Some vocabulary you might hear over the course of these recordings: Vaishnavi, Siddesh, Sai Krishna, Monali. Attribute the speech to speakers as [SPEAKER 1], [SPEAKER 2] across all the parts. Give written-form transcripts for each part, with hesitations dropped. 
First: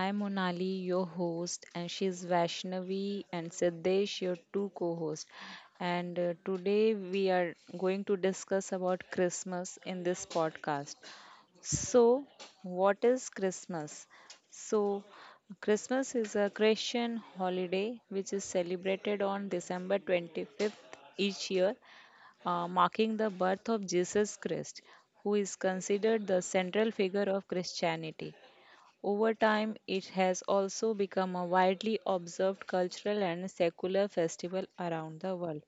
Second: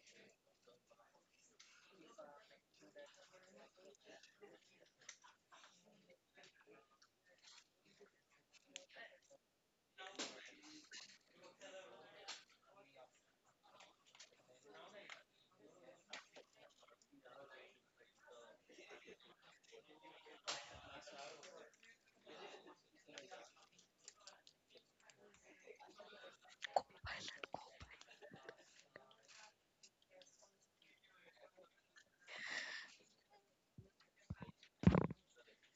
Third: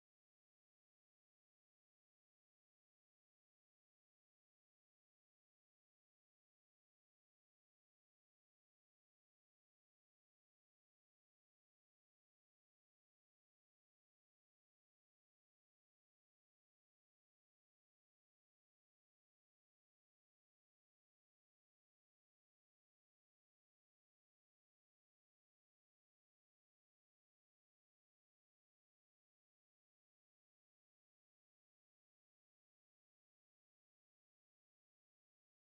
[SPEAKER 1] I'm Monali, your host, and she's Vaishnavi and Siddesh, your two co-hosts. And today we are going to discuss about Christmas in this podcast. So, what is Christmas? So, Christmas is a Christian holiday which is celebrated on December 25th each year marking the birth of Jesus Christ, who is considered the central figure of Christianity. Over time, it has also become a widely observed cultural and secular festival around the world.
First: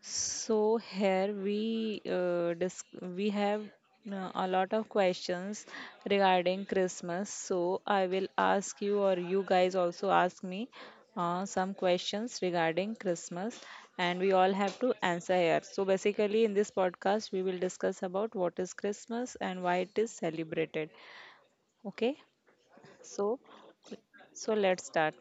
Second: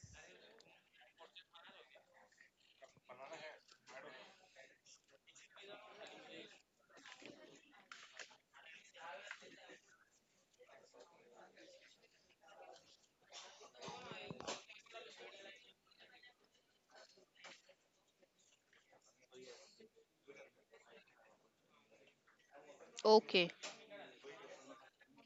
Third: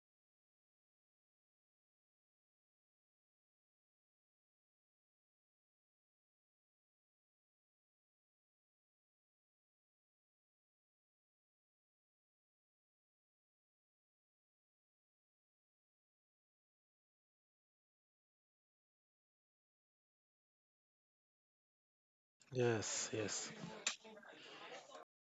[SPEAKER 1] So here we have a lot of questions regarding Christmas. So I will ask you, or you guys also ask me, some questions regarding Christmas, and we all have to answer here. So basically, in this podcast, we will discuss about what is Christmas and why it is celebrated. Okay,
[SPEAKER 2] Yes,
[SPEAKER 1] so
[SPEAKER 3] Okay,
[SPEAKER 2] yes.
[SPEAKER 1] so let's start.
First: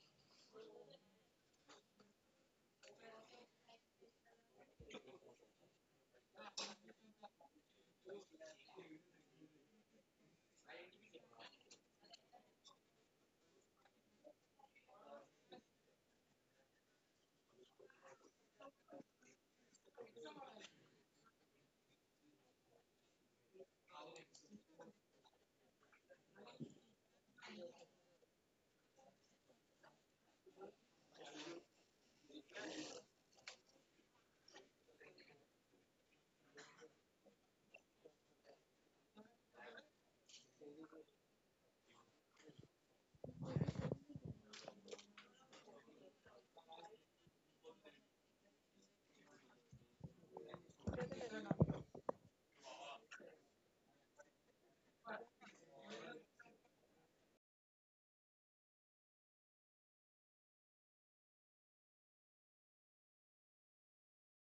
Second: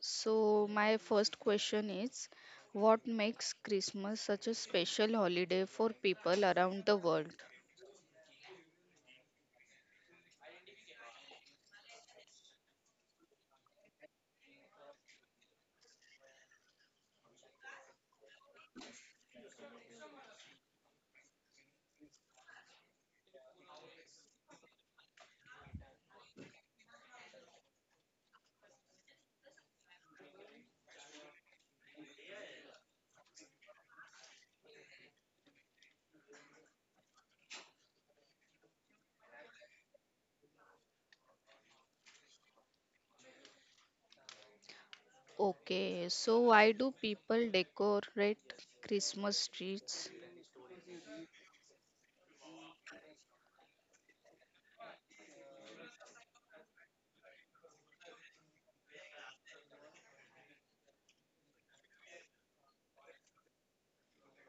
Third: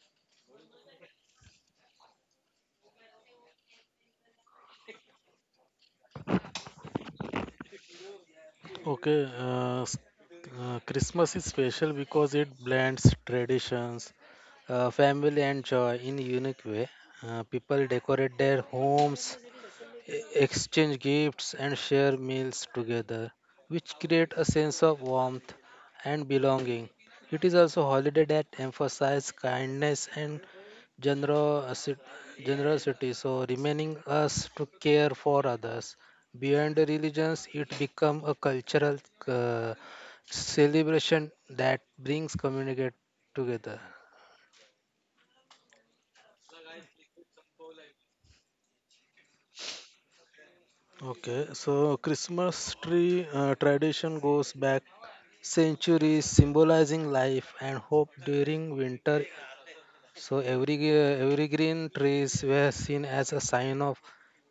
[SPEAKER 3] so my first question is what makes Christmas such a special holiday for people around the world?
[SPEAKER 2] Okay, Christmas is special because it blends traditions, family, and joy in a unique way. People decorate their homes, exchange gifts, and share meals together, which create a sense of warmth and belonging. It is also a holiday that emphasizes kindness and generosity, generosity, so remaining us to care for others beyond the religions. It become a cultural uh, celebration that brings communicate together.
[SPEAKER 3] Okay, so why do people decorate Christmas trees?
[SPEAKER 2] Okay, so Christmas tree tradition goes back centuries, symbolizing life and hope during winter. So every every green trees were seen as a sign of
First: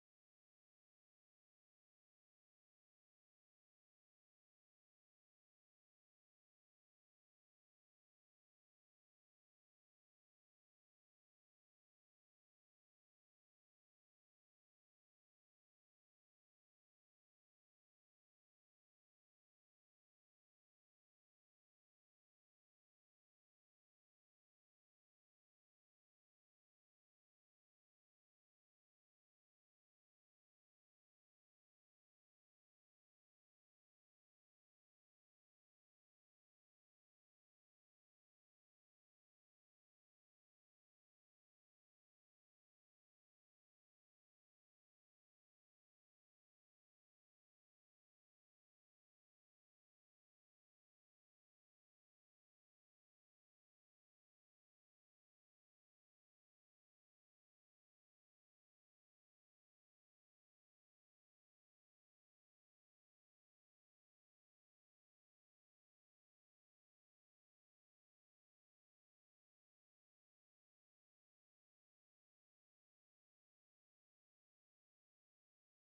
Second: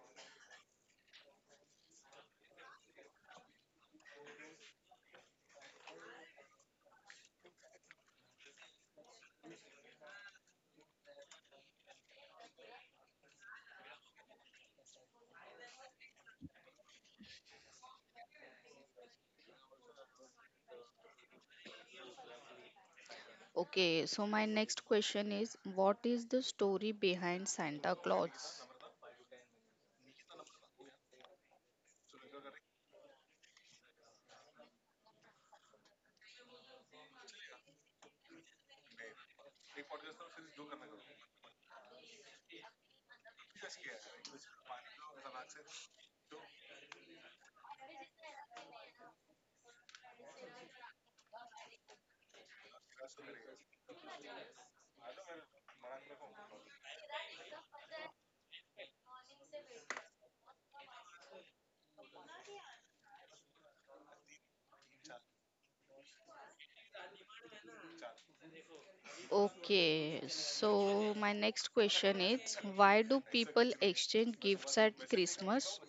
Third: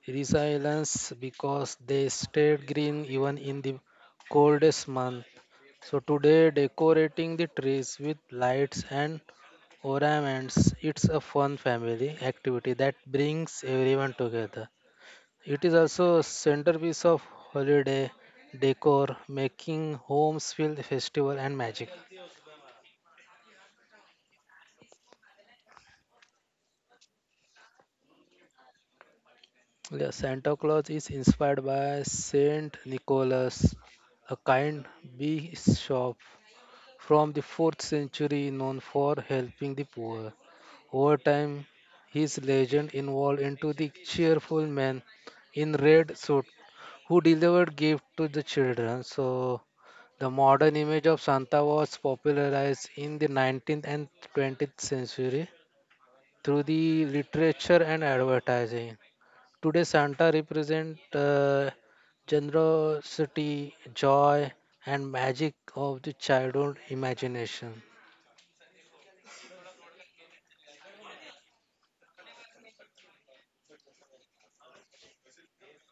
[SPEAKER 2] resilience because they stayed green even in the coldest month. So today, decorating the trees with lights and ornaments, it's a fun family activity that brings everyone together. It is also a centerpiece of holiday decor, making homes feel festival and magic.
[SPEAKER 3] Okay, so my next question is what is the story behind Santa Claus?
[SPEAKER 2] Yeah, Santa Claus is inspired by Saint Nicholas, a kind bishop from the 4th century, known for helping the poor. Over time, his legend evolved into the cheerful man in red suit who delivered gifts to the children. So the modern image of Santa was popularized in the 19th and 20th century through the literature and advertising. Today, Santa represents generosity, joy, and magic of the childhood imagination.
[SPEAKER 3] Okay, so my next question is why do people exchange gifts at Christmas?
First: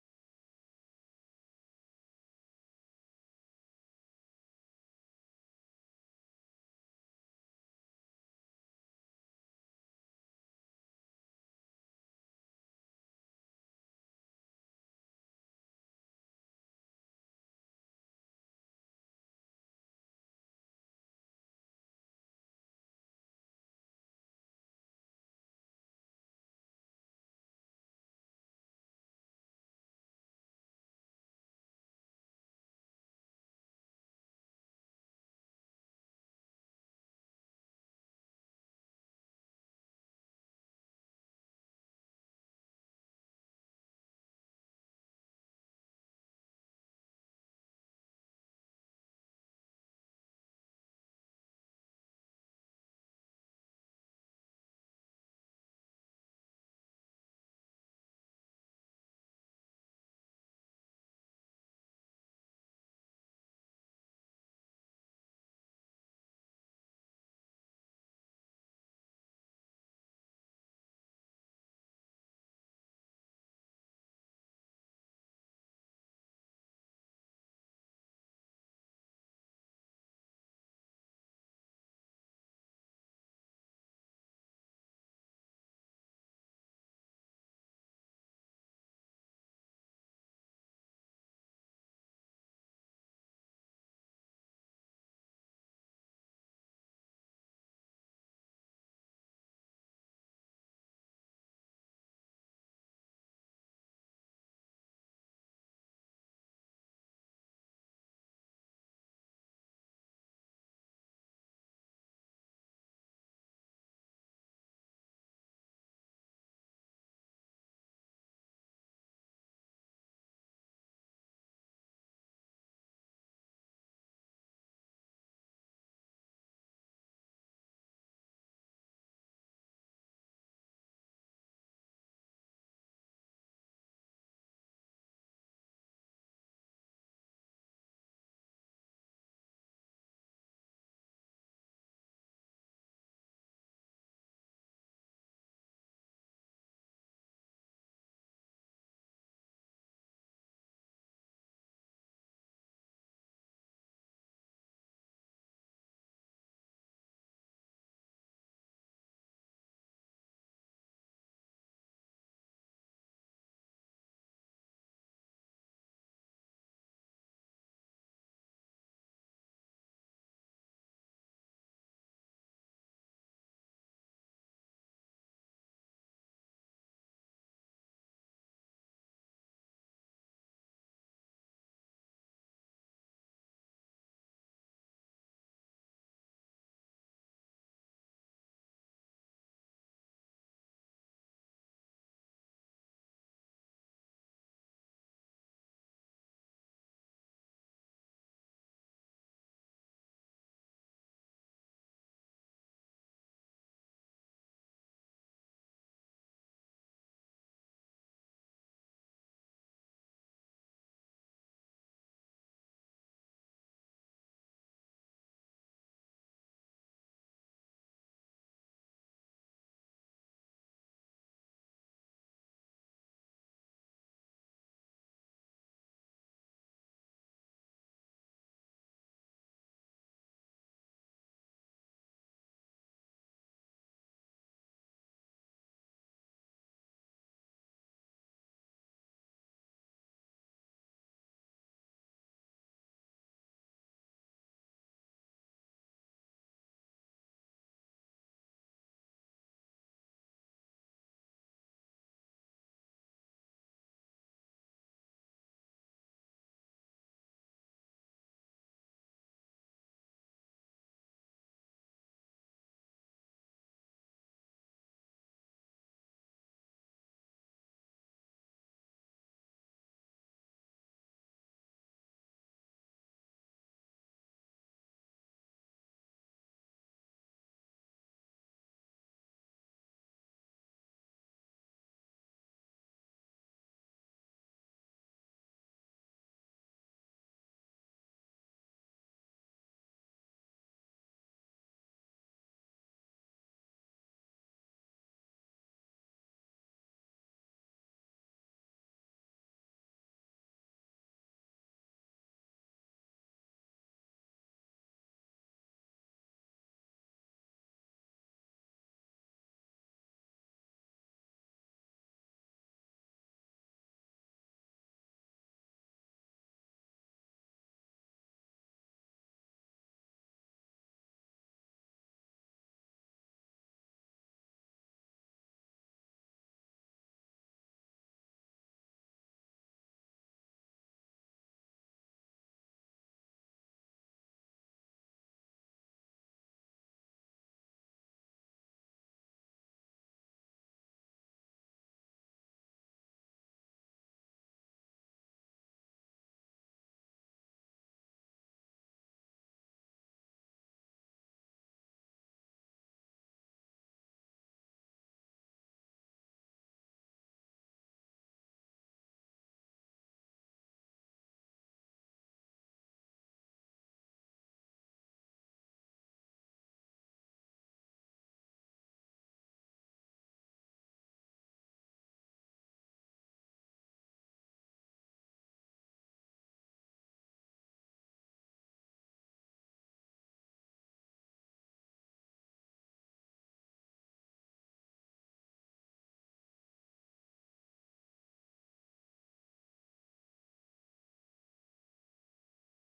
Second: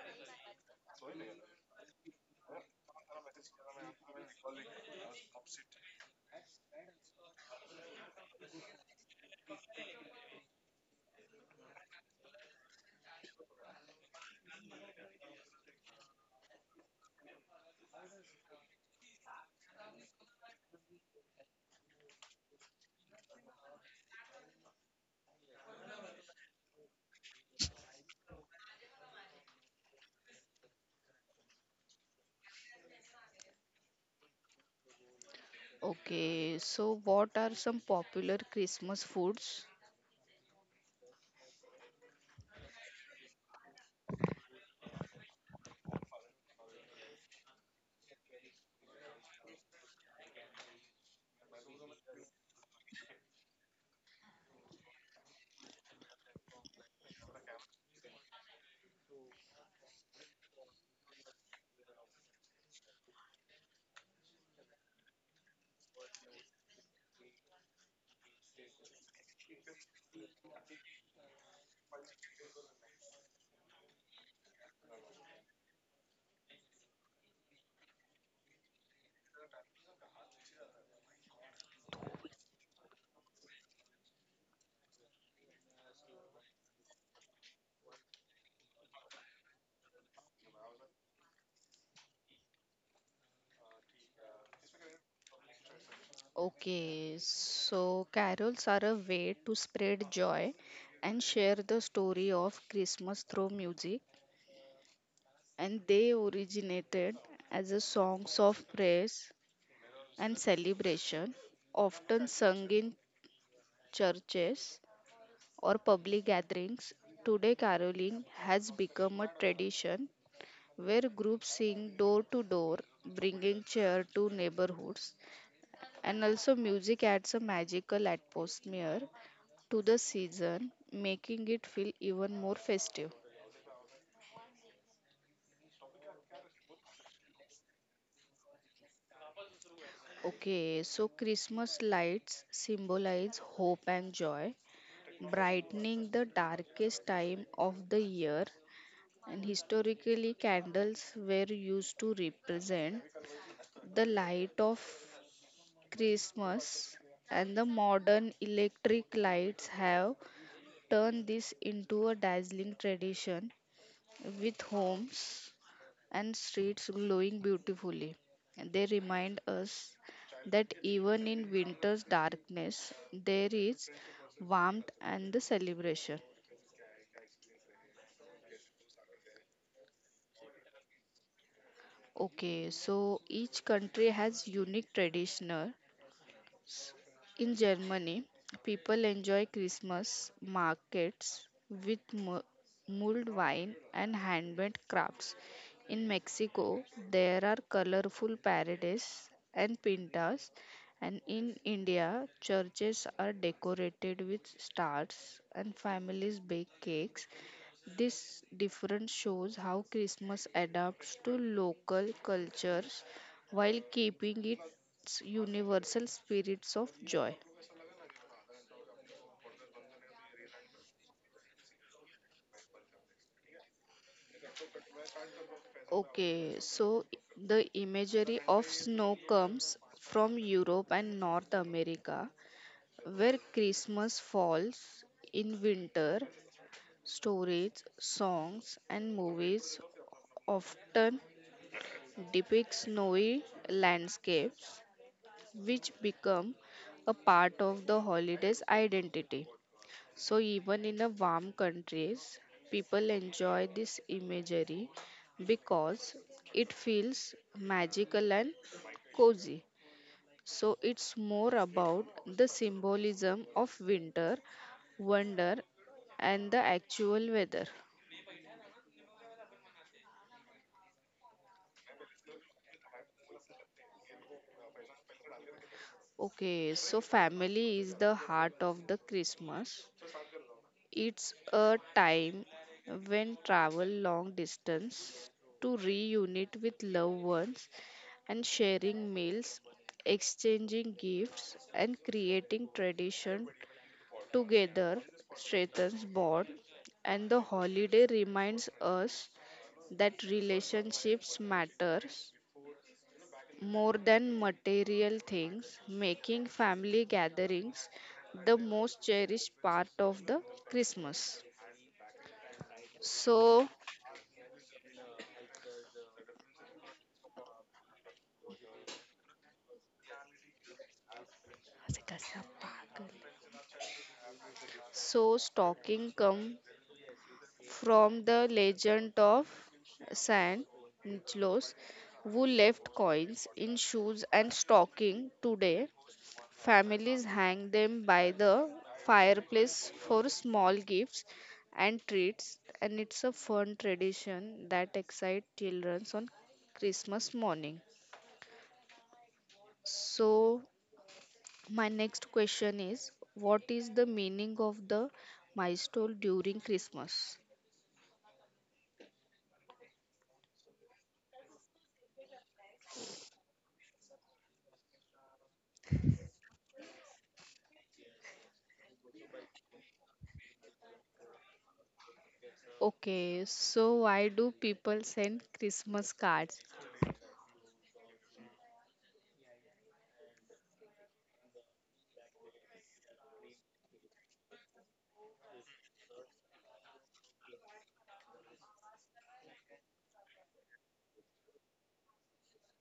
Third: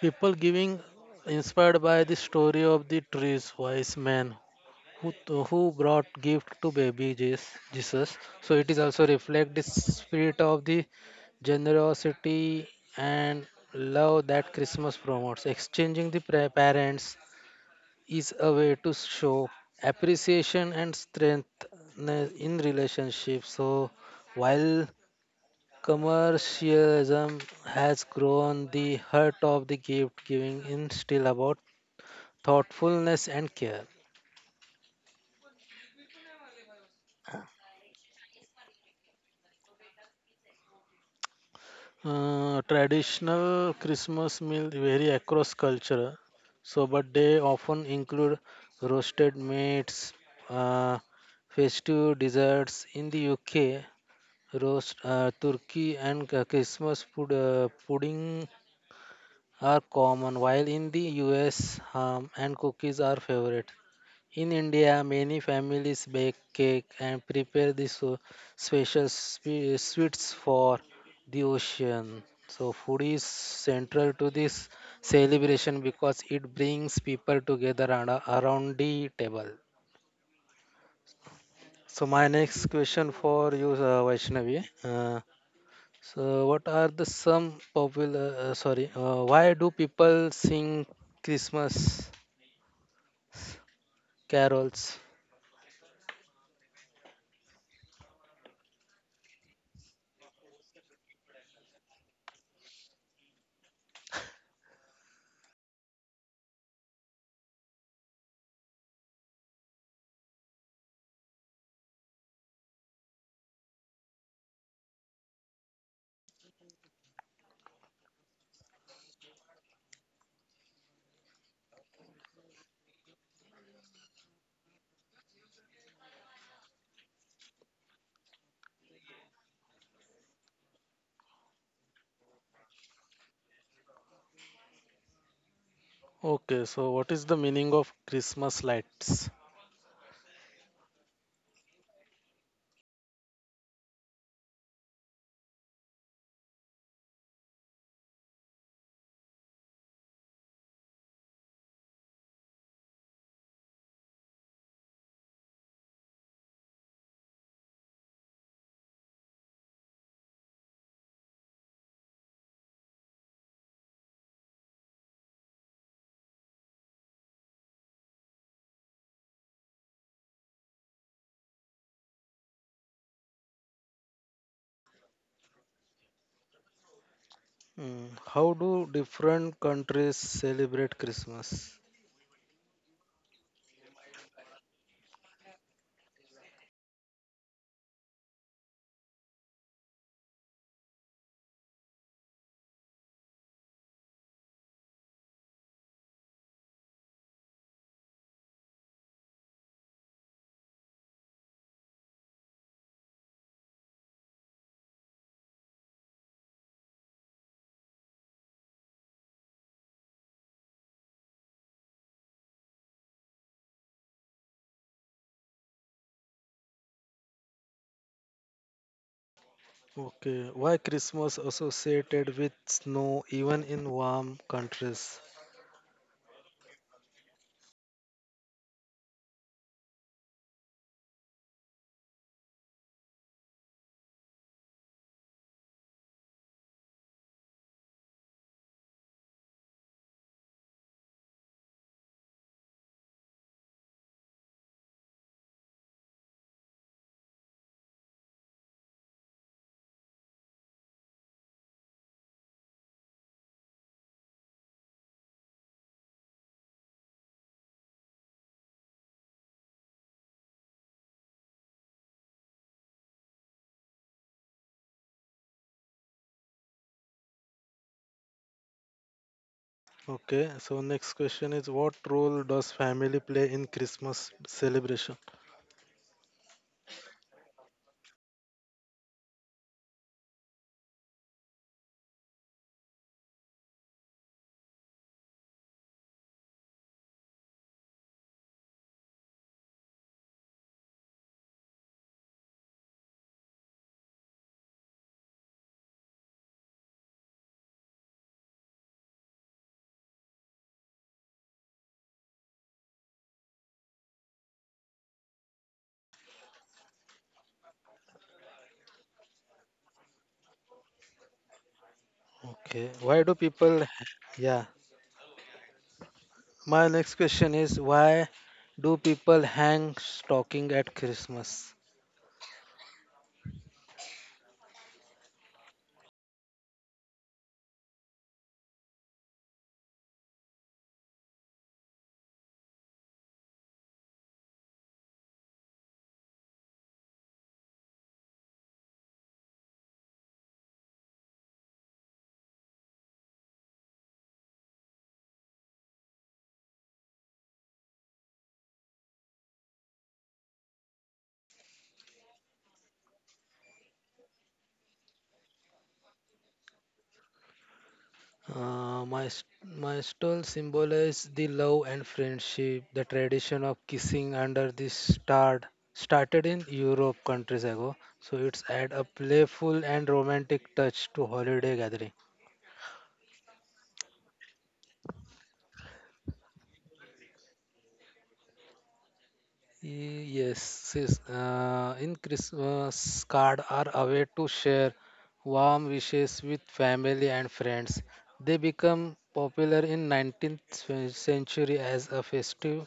[SPEAKER 2] People giving inspired by the story of the trees, wise men who, who brought gift to baby Jesus. So it is also reflect the spirit of the generosity and love that Christmas promotes. Exchanging the parents is a way to show appreciation and strength in relationships. So while commercialism has grown, the heart of the gift giving is still about thoughtfulness and care.
[SPEAKER 3] Okay, so what are some popular Christmas foods?
[SPEAKER 2] Traditional Christmas meal vary across culture, so but they often include roasted meats, uh, festive desserts. In the UK, roast turkey and Christmas pudding are common, while in the US, ham and cookies are favorite. In India, many families bake cake and prepare the special sweets for the occasion. So food is central to this celebration because it brings people together around the table. So my next question for you, Vaishnavi. So what are the some popular? Why do people sing Christmas carols?
[SPEAKER 3] Okay, so carols are a way to spread joy and share the story of Christmas through music, and they originated as a songs of praise and celebration, often sung in churches or public gatherings. Today, caroling has become a tradition where groups sing door to door, bringing cheer to neighborhoods. And also, music adds a magical atmosphere to the season, making it feel even more festive.
[SPEAKER 2] Okay, so what is the meaning of Christmas lights?
[SPEAKER 3] Okay, so Christmas lights symbolize hope and joy, brightening the darkest time of the year. And historically, candles were used to represent the light of Christmas, and the modern electric lights have turned this into a dazzling tradition with homes and streets glowing beautifully. They remind us that even in winter's darkness, there is warmth and the celebration.
[SPEAKER 2] Mm, how do different countries celebrate Christmas?
[SPEAKER 3] Okay, so each country has unique traditional. In Germany, people enjoy Christmas markets with mulled wine and handmade crafts. In Mexico, there are colorful parades and pintas, and in India, churches are decorated with stars and families bake cakes. This difference shows how Christmas adapts to local cultures while keeping it its universal spirits of joy.
[SPEAKER 2] Okay, why Christmas associated with snow even in warm countries?
[SPEAKER 3] Okay, so the imagery of snow comes from Europe and North America, where Christmas falls in winter. Stories, songs, and movies often depict snowy landscapes, which become a part of the holiday's identity. So even in the warm countries, people enjoy this imagery because it feels magical and cozy. So it's more about the symbolism of winter, wonder, and the actual weather.
[SPEAKER 2] Okay, so next question is, what role does family play in Christmas celebration?
[SPEAKER 3] Okay, so family is the heart of the Christmas. It's a time when travel long distance to reunite with loved ones and sharing meals, exchanging gifts, and creating tradition together strengthens bond. And the holiday reminds us that relationships matters more than material things, making family gatherings the most cherished part of the Christmas.
[SPEAKER 2] Okay,
[SPEAKER 3] So,
[SPEAKER 2] yeah, my next question is, why do people hang stocking at Christmas?
[SPEAKER 3] so stocking come from the legend of San Nicholas, who left coins in shoes and stocking. Today, families hang them by the fireplace for small gifts and treats, and it's a fun tradition that excites children on Christmas morning. So, my next question is, what is the meaning of the milestone during Christmas?
[SPEAKER 2] Uh, my s- my stole symbolizes the love and friendship. The tradition of kissing under the star started in Europe countries ago, so it's add a playful and romantic touch to holiday gathering.
[SPEAKER 3] Okay, so why do people send Christmas cards?
[SPEAKER 2] Yes, sis. In Christmas, cards are a way to share warm wishes with family and friends. They become popular in 19th century as a festive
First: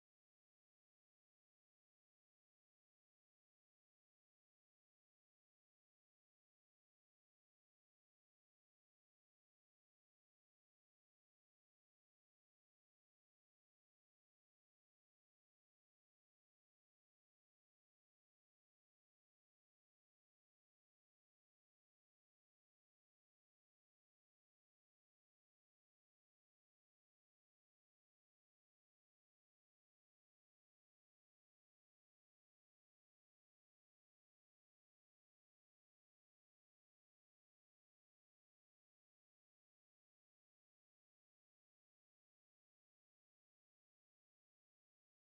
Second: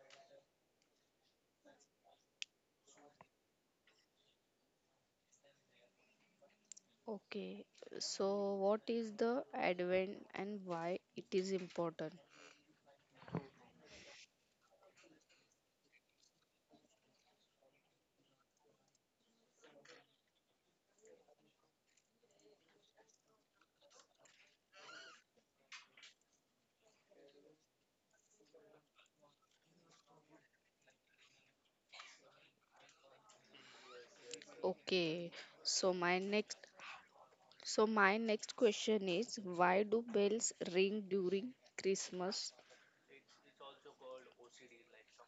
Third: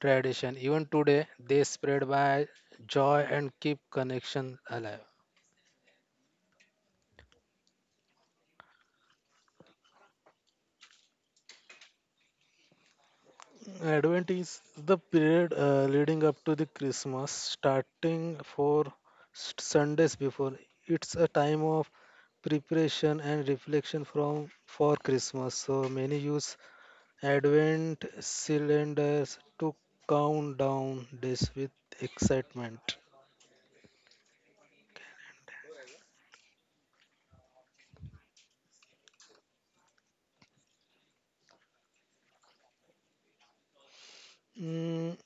[SPEAKER 2] tradition. Even today, they spread by joy and keep connection alive.
[SPEAKER 3] Okay, so what is the advent and why it is important?
[SPEAKER 2] Advent is the period leading up to the Christmas, starting for Sundays before. It's a time of preparation and reflection from for Christmas. So many use advent cylinders to count down days with excitement.
[SPEAKER 3] Okay, so my next so my next question is why do bells ring during Christmas?
[SPEAKER 2] Mm,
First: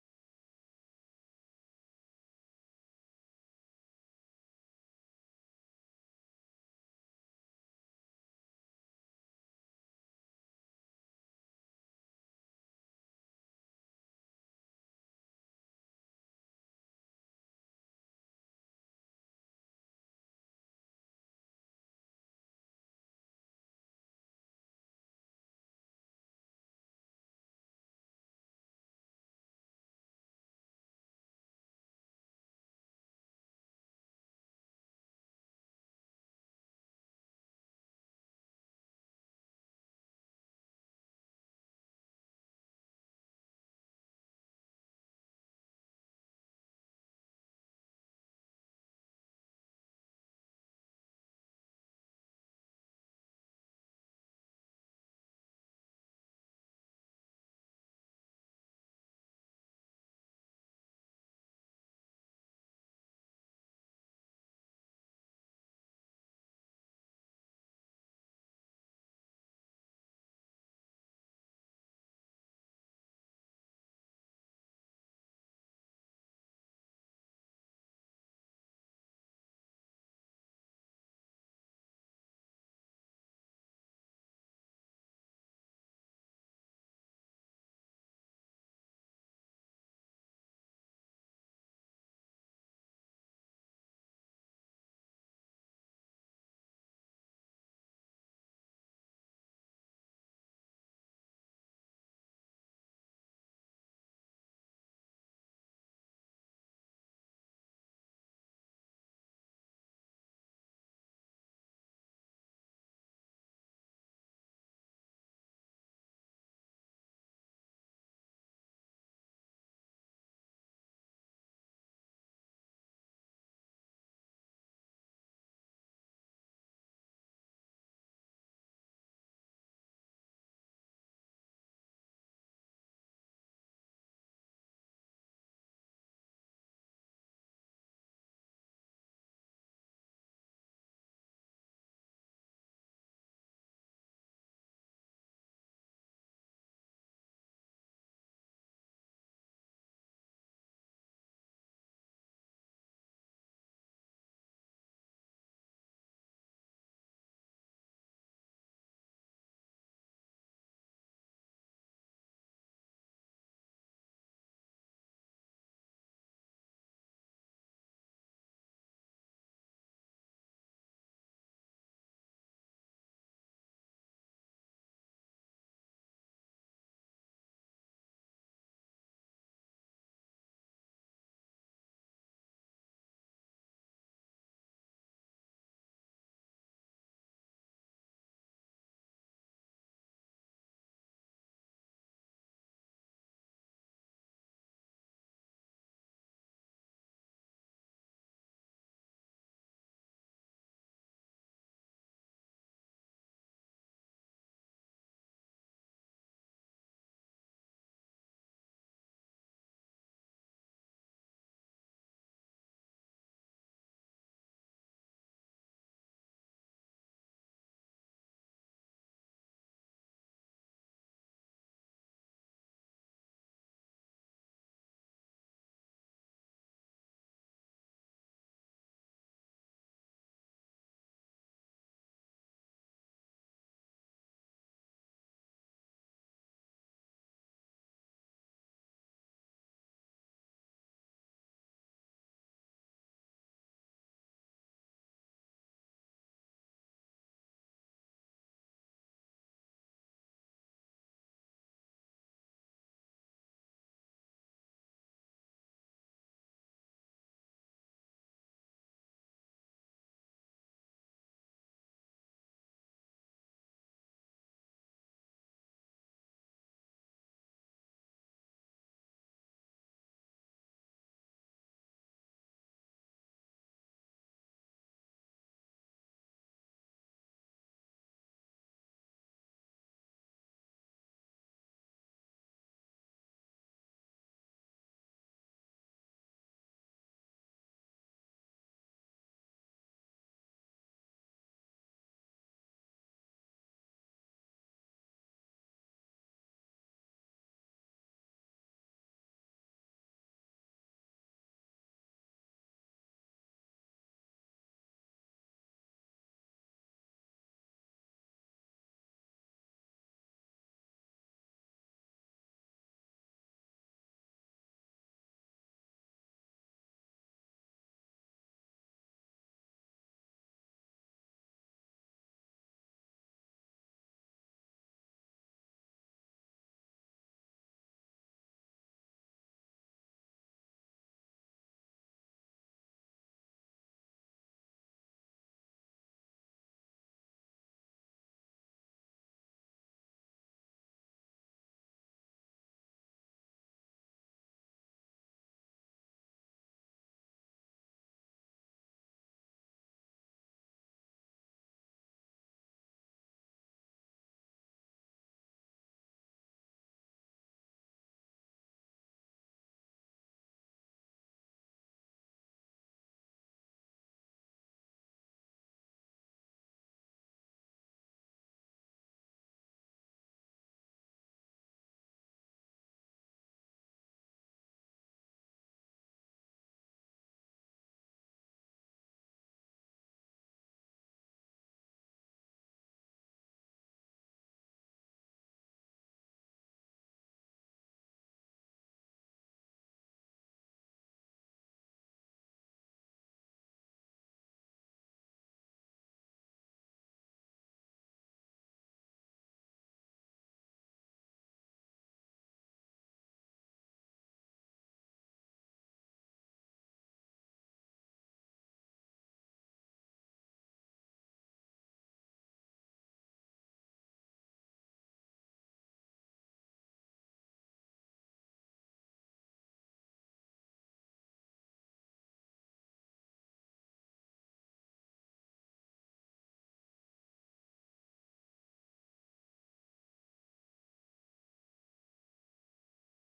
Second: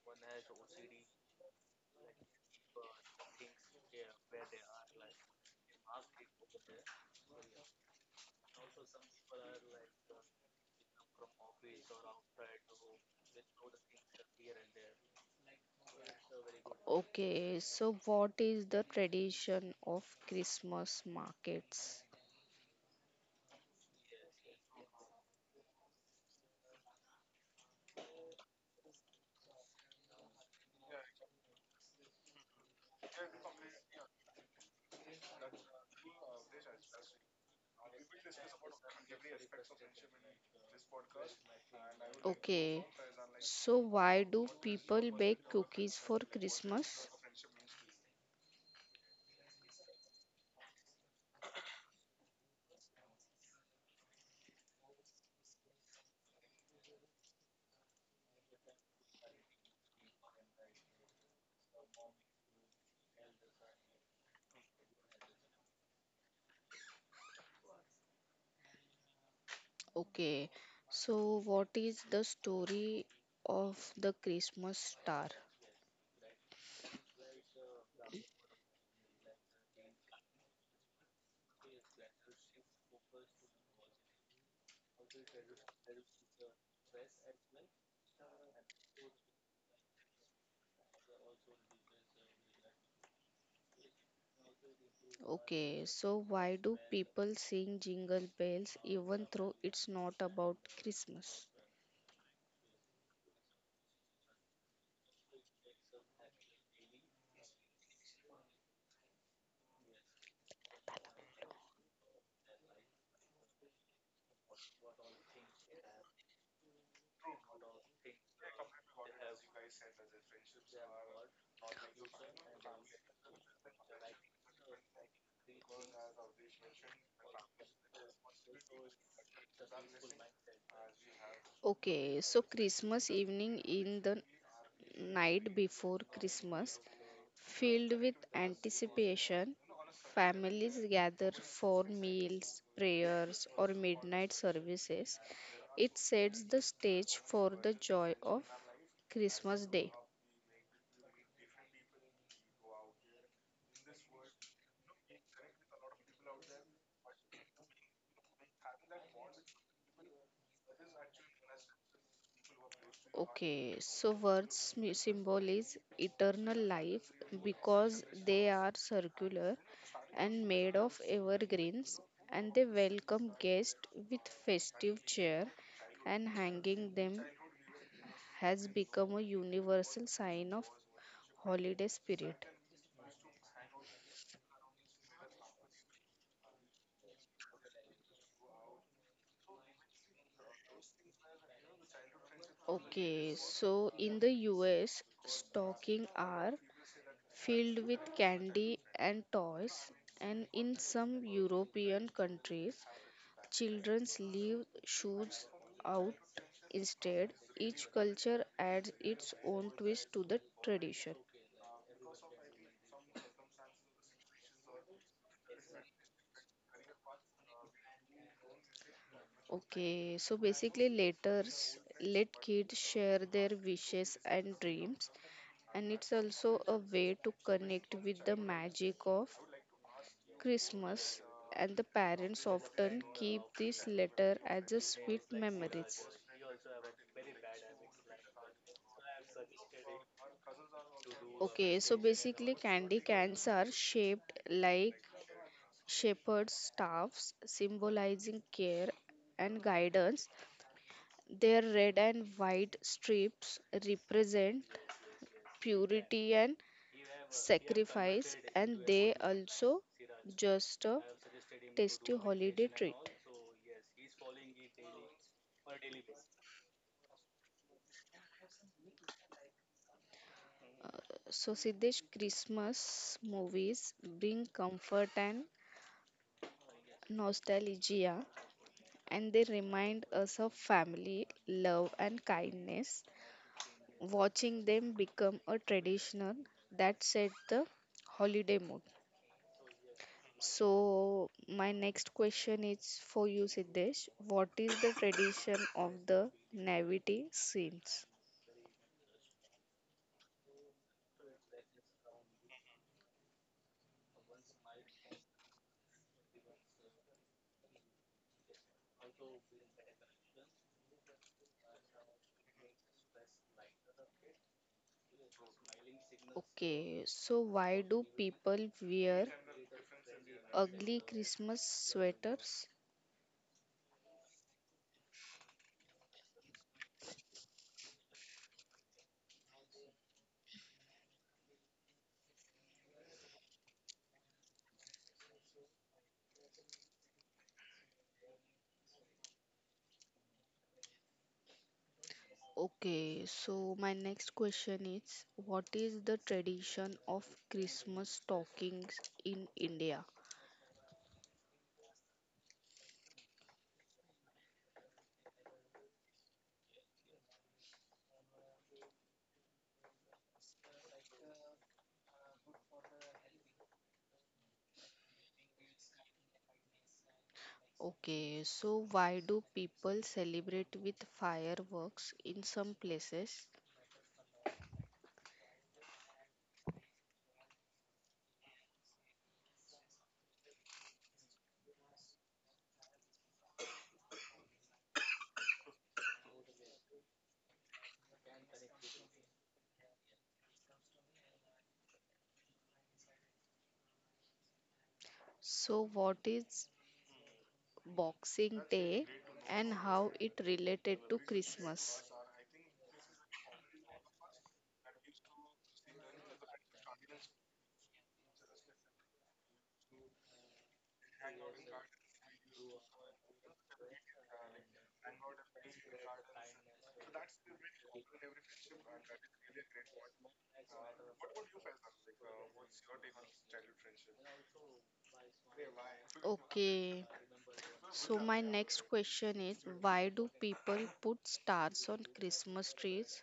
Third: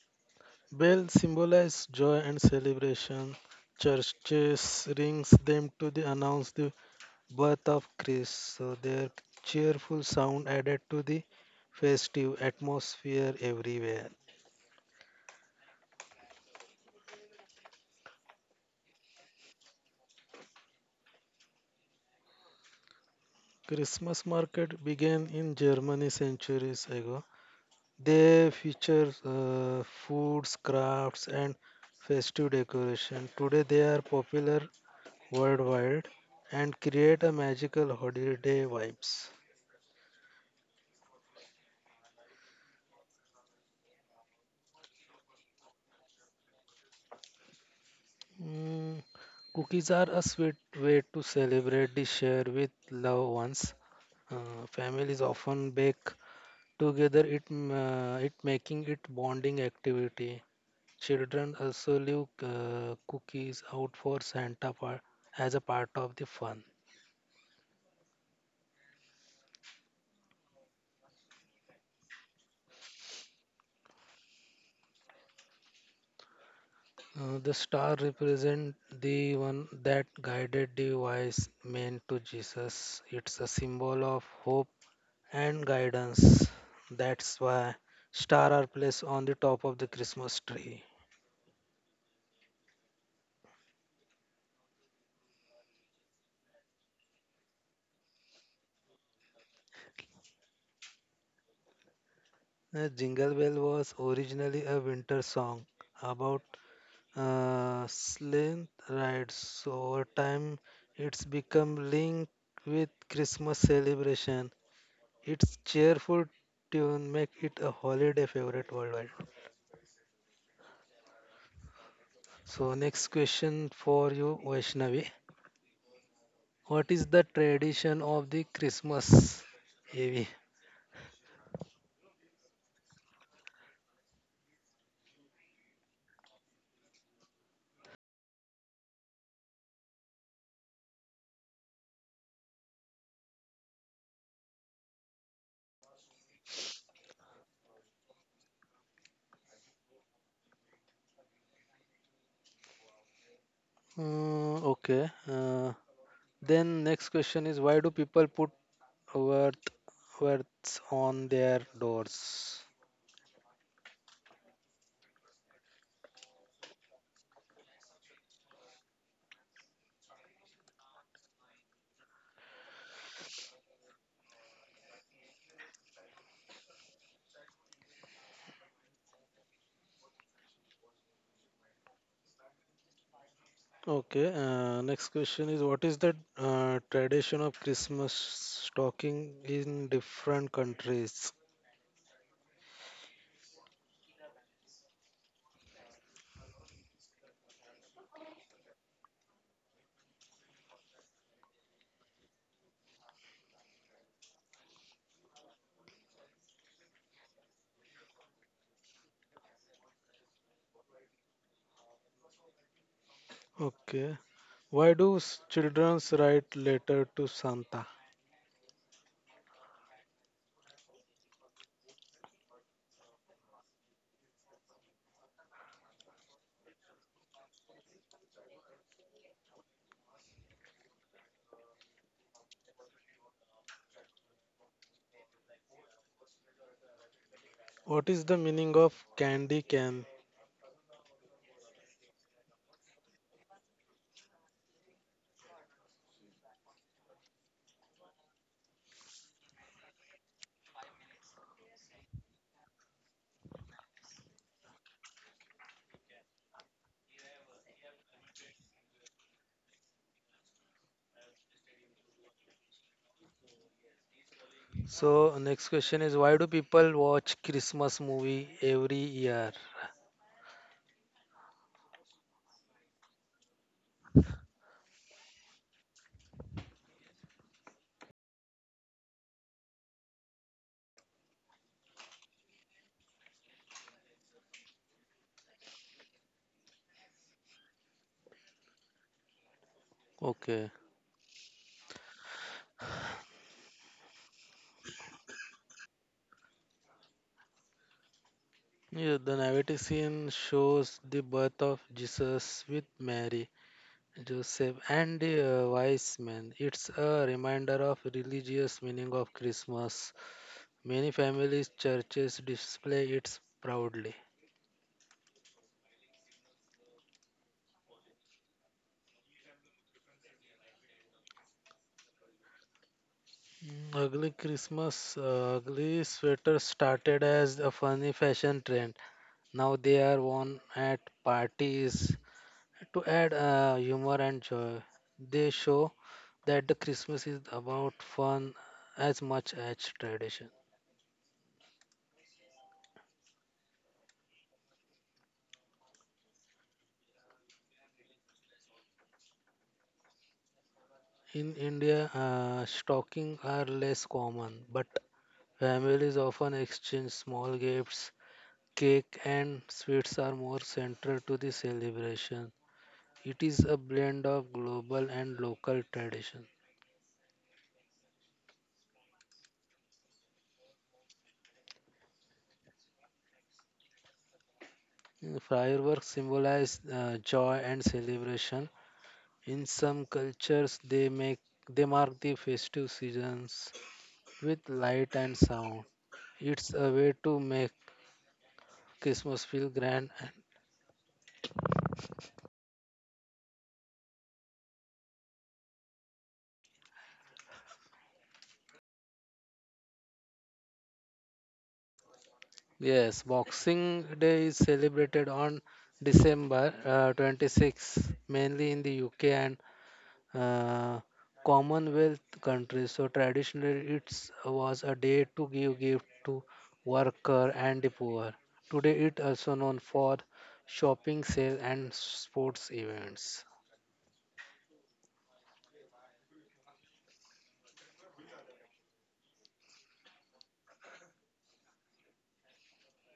[SPEAKER 2] bells symbolize joy and celebration. Churches rings them to the announce the birth of Christ. So their cheerful sound added to the festive atmosphere everywhere.
[SPEAKER 3] Okay, so what is the tradition of Christmas markets?
[SPEAKER 2] Christmas market began in Germany centuries ago. They feature foods, crafts, and festive decoration. Today, they are popular worldwide and create a magical holiday vibes.
[SPEAKER 3] Okay, so why do people bake cookies for Christmas?
[SPEAKER 2] Mm, cookies are a sweet way to celebrate the share with loved ones. Families often bake together, it making it bonding activity. Children also leave cookies out for Santa part as a part of the fun.
[SPEAKER 3] Okay, so what is the story of the Christmas star?
[SPEAKER 2] The star represents the one that guided the wise men to Jesus. It's a symbol of hope and guidance. That's why stars are placed on the top of the Christmas tree.
[SPEAKER 3] Okay, so why do people sing jingle bells even though it's not about Christmas?
[SPEAKER 2] Jingle Bell was originally a winter song about sleigh rides. So over time, it's become linked with Christmas celebration. Its cheerful tune make it a holiday favorite worldwide. So next question for you, Vaishnavi. What is the tradition of the Christmas? Avi.
[SPEAKER 3] Okay, so Christmas evening in the night before Christmas, filled with anticipation. Families gather for meals, prayers, or midnight services. It sets the stage for the joy of Christmas Day.
[SPEAKER 2] Mm, okay. Then next question is, why do people put worth words on their doors?
[SPEAKER 3] Okay, so words symbol is eternal life because they are circular and made of evergreens, and they welcome guests with festive cheer, and hanging them has become a universal sign of holiday spirit.
[SPEAKER 2] Okay. Next question is, what is the tradition of Christmas stocking in different countries?
[SPEAKER 3] Okay, so in the US, stocking are filled with candy and toys, and in some European countries, childrens leave shoes out instead. Each culture adds its own twist to the tradition.
[SPEAKER 2] Okay. Why do children write letter to Santa?
[SPEAKER 3] Okay, so basically, letters let kids share their wishes and dreams, and it's also a way to connect with the magic of Christmas. And the parents often keep this letter as a sweet memories.
[SPEAKER 2] What is the meaning of candy cane?
[SPEAKER 3] Okay, so basically, candy cans are shaped like shepherd's staffs, symbolizing care and guidance. Their red and white strips represent purity and sacrifice, and they also just a tasty holiday treat.
[SPEAKER 2] So next question is, why do people watch Christmas movie every year?
[SPEAKER 3] So, Siddesh, Christmas movies bring comfort and nostalgia, and they remind us of family, love, and kindness. Watching them become a traditional that set the holiday mood.
[SPEAKER 2] Okay.
[SPEAKER 3] So, my next question is for you, Siddesh. What is the tradition of the nativity scenes?
[SPEAKER 2] Yeah, the nativity scene shows the birth of Jesus with Mary, Joseph, and the wise men. It's a reminder of religious meaning of Christmas. Many families, churches display it proudly.
[SPEAKER 3] Okay, so why do people wear Ugly Christmas sweaters.
[SPEAKER 2] Mm, ugly sweaters started as a funny fashion trend. Now they are worn at parties. To add humor and joy, they show that the Christmas is about fun as much as tradition.
[SPEAKER 3] Okay, so my next question is what is the tradition of Christmas stockings in India?
[SPEAKER 2] In India, stockings are less common, but families often exchange small gifts. Cake and sweets are more central to the celebration. It is a blend of global and local tradition.
[SPEAKER 3] Okay, so why do people celebrate with fireworks in some places?
[SPEAKER 2] Mm, fireworks symbolize joy and celebration. In some cultures, they mark the festive seasons with light and sound. It's a way to make Christmas feel grand. And
[SPEAKER 3] So what is Boxing Day and how it related to Christmas?
[SPEAKER 2] yes, Boxing Day is celebrated on December 26th, mainly in the UK and uh, Commonwealth countries. So traditionally, it was a day to give gift to worker and the poor. Today, it also known for shopping sale and sports events.
[SPEAKER 3] Okay, so my next question is why do people put stars on Christmas trees?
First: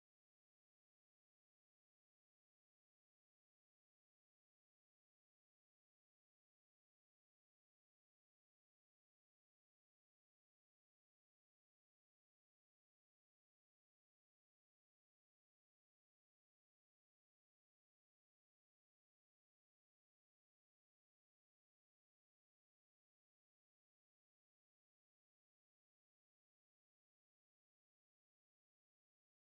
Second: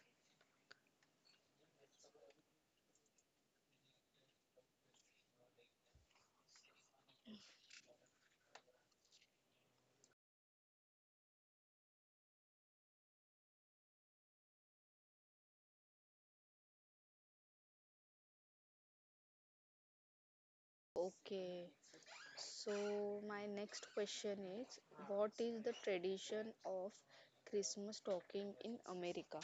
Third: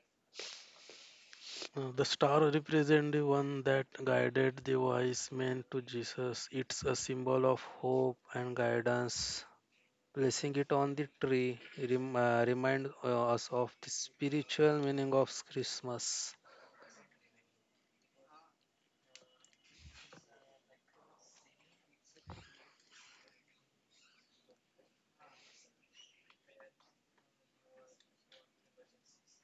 [SPEAKER 2] The star represents the one that guided the wise men to Jesus. It's a symbol of hope and guidance. Placing it on the tree reminds us of the spiritual meaning of Christmas.
[SPEAKER 3] Okay, so, my next question is, what is the tradition of Christmas talking in America?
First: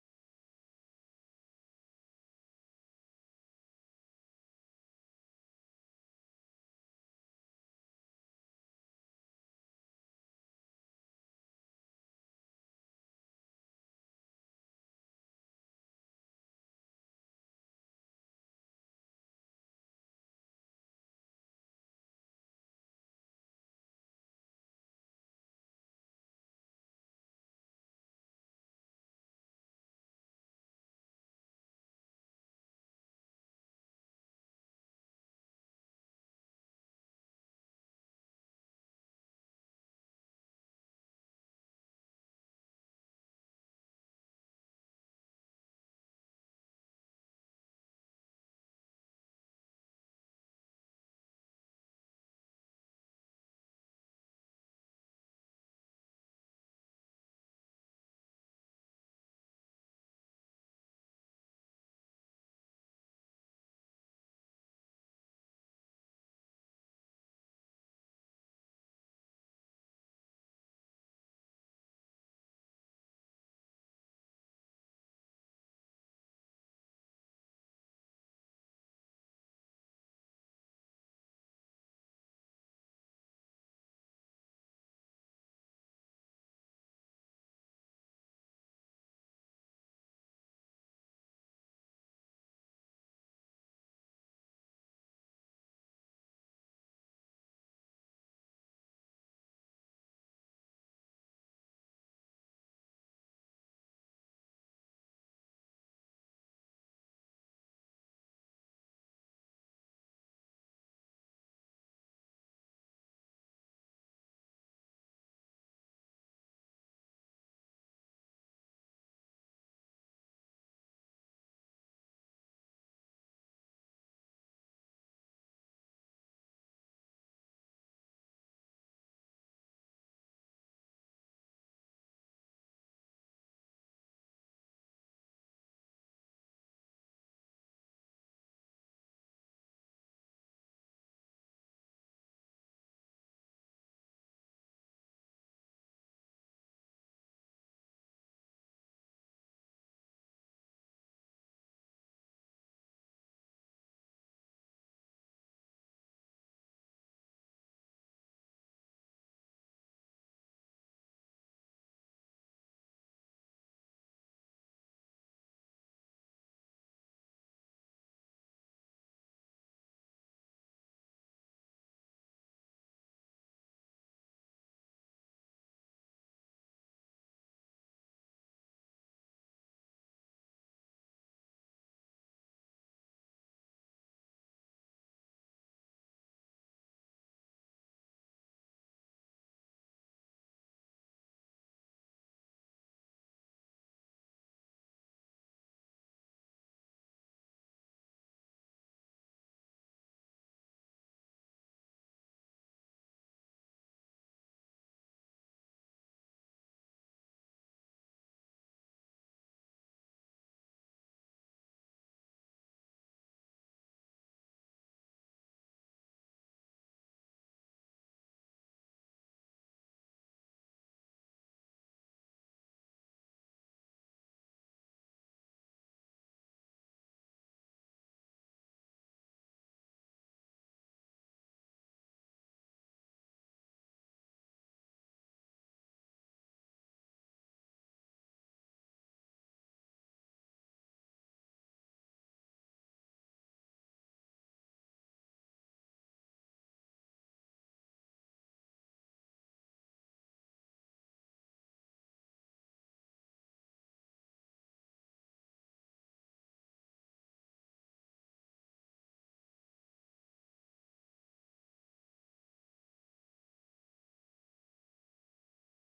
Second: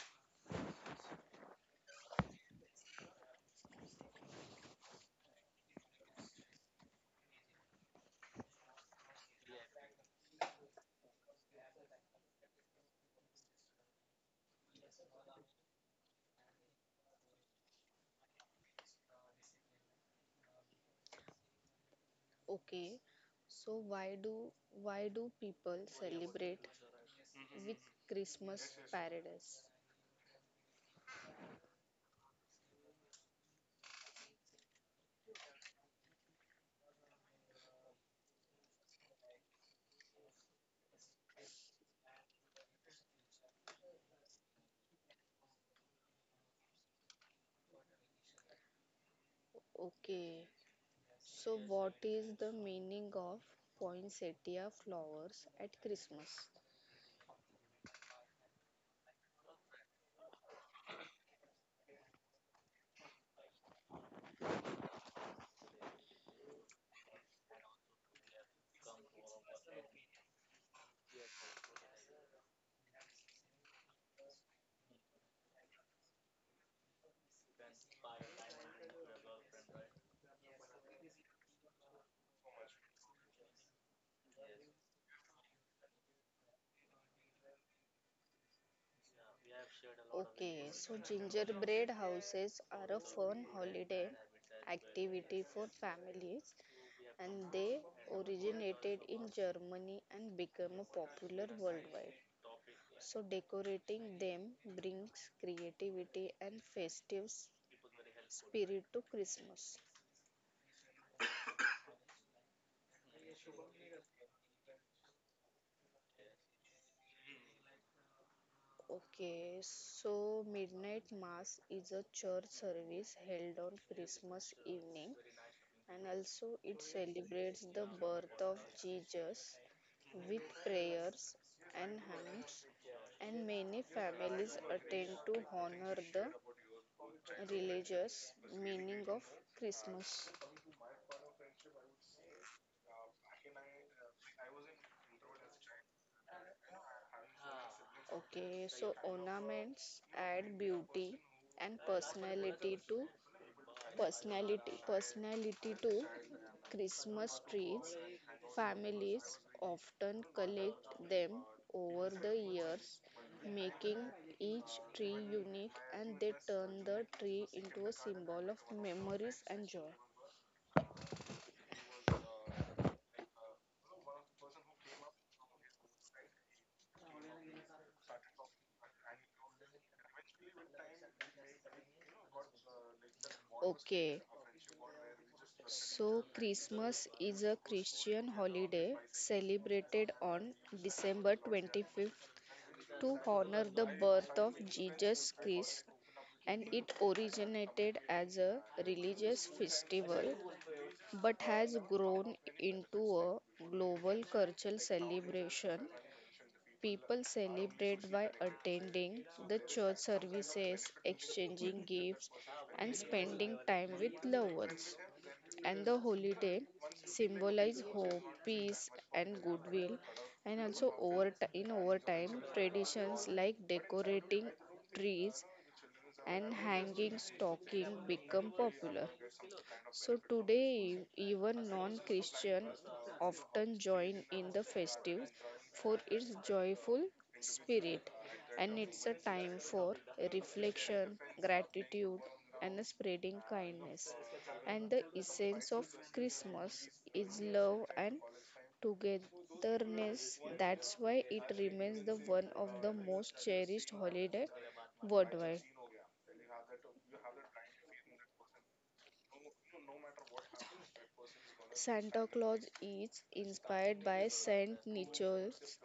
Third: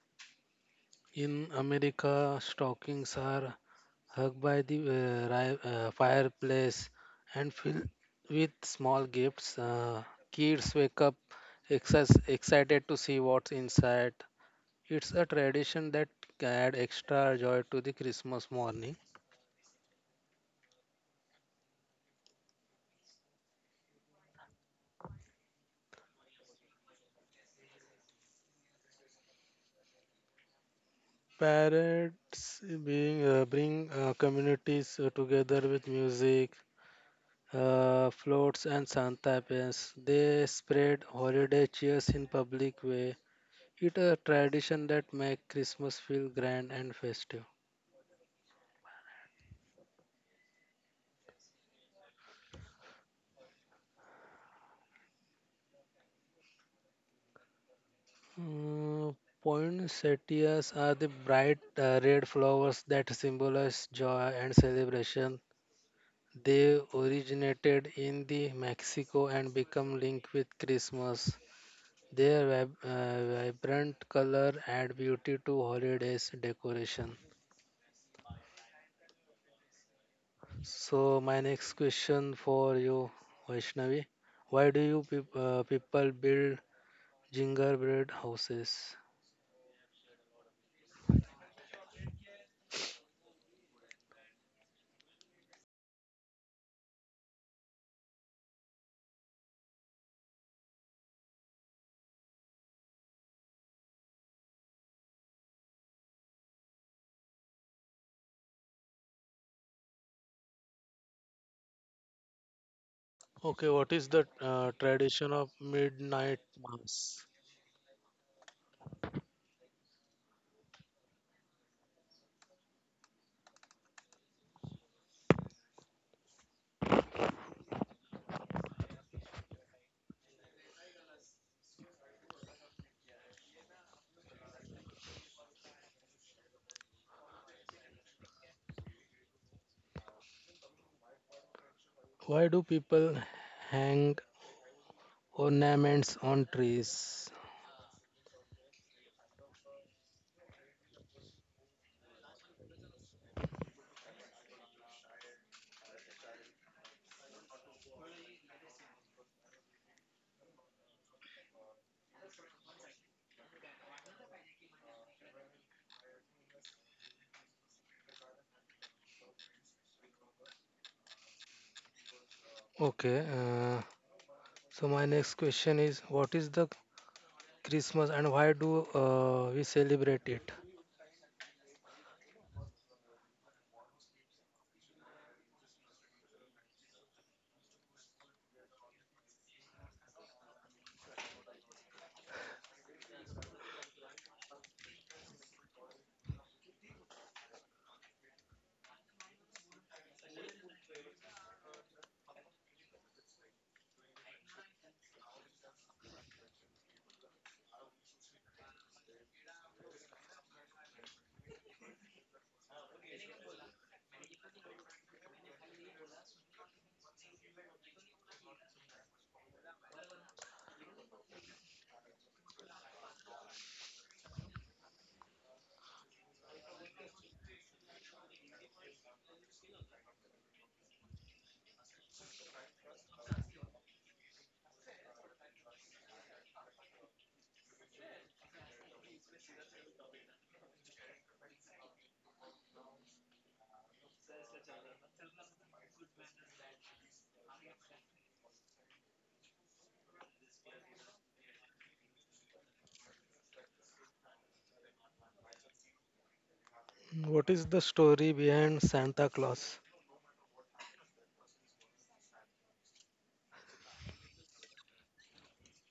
[SPEAKER 2] In America, stockings are hung by the fireplace and filled with small gifts. Kids wake up excited to see what's inside. It's a tradition that add extra joy to the Christmas morning.
[SPEAKER 3] Okay, so why do people celebrate with Christmas paradise?
[SPEAKER 2] Parades being bring communities together with music, floats, and Santa pens. They spread holiday cheers in public way. It's a tradition that make Christmas feel grand and festive.
[SPEAKER 3] Okay, so what is the meaning of poinsettia flowers at Christmas?
[SPEAKER 2] Uh, poinsettias are the bright red flowers that symbolize joy and celebration. They originated in the Mexico and become linked with Christmas. Their vibrant color add beauty to holidays decoration. So my next question for you, Vaishnavi: why do people build gingerbread houses?
[SPEAKER 3] Okay, so gingerbread houses are a fun holiday activity for families and they originated in Germany and became a popular worldwide. So decorating them brings creativity and festive spirit to Christmas.
[SPEAKER 2] Okay, what is the tradition of midnight mass?
[SPEAKER 3] Okay, so midnight mass is a church service held on Christmas evening, and also it celebrates the birth of Jesus with prayers and hymns, and many families attend to honor the religious meaning of Christmas.
[SPEAKER 2] Why do people hang ornaments on trees?
[SPEAKER 3] Okay, so ornaments add beauty and personality to personality to Christmas trees. Families often collect them over the years, making each tree unique, and they turn the tree into a symbol of memories and joy.
[SPEAKER 2] Okay, so my next question is, what is the Christmas, and why do we celebrate it?
[SPEAKER 3] Okay. So, Christmas is a Christian holiday celebrated on December 25th to honor the birth of Jesus Christ, and it originated as a religious festival but has grown into a global cultural celebration. People celebrate by attending the church services, exchanging gifts, and spending time with loved ones. And the holiday symbolize hope, peace, and goodwill. And also, over ti- in overtime, traditions like decorating trees and hanging stocking become popular. So today, even non-Christian often join in the festives for its joyful spirit, and it's a time for reflection, gratitude, and the spreading kindness. And the essence of Christmas is love and togetherness. That's why it remains the one of the most cherished holiday worldwide.
[SPEAKER 2] What is the story behind Santa Claus?
[SPEAKER 3] Santa Claus is inspired by Saint Nicholas,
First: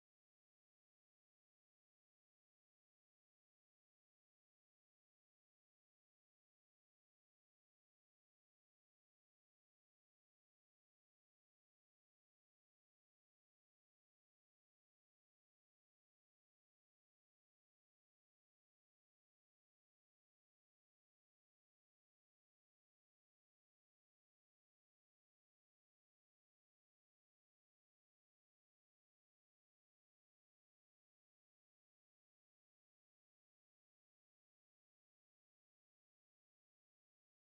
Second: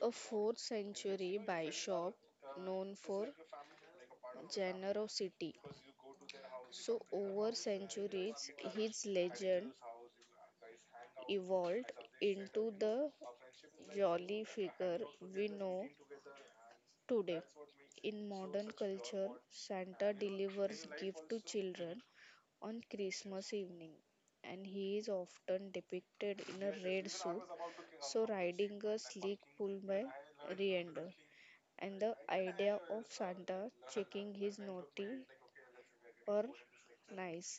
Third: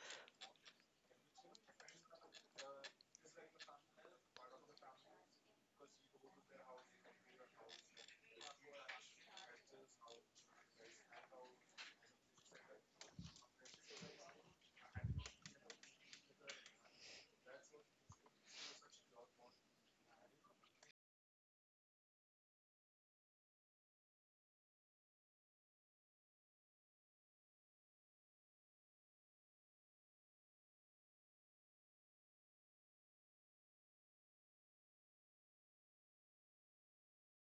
[SPEAKER 3] a 4th century bishop known for generosity. So, over centuries, his legend evolved into the jolly figure we know today. In modern culture, Santa delivers gifts to children on Christmas evening, and he is often depicted in a red suit, so riding a sleek pullman rear-ender, and the idea of Santa checking his naughty or nice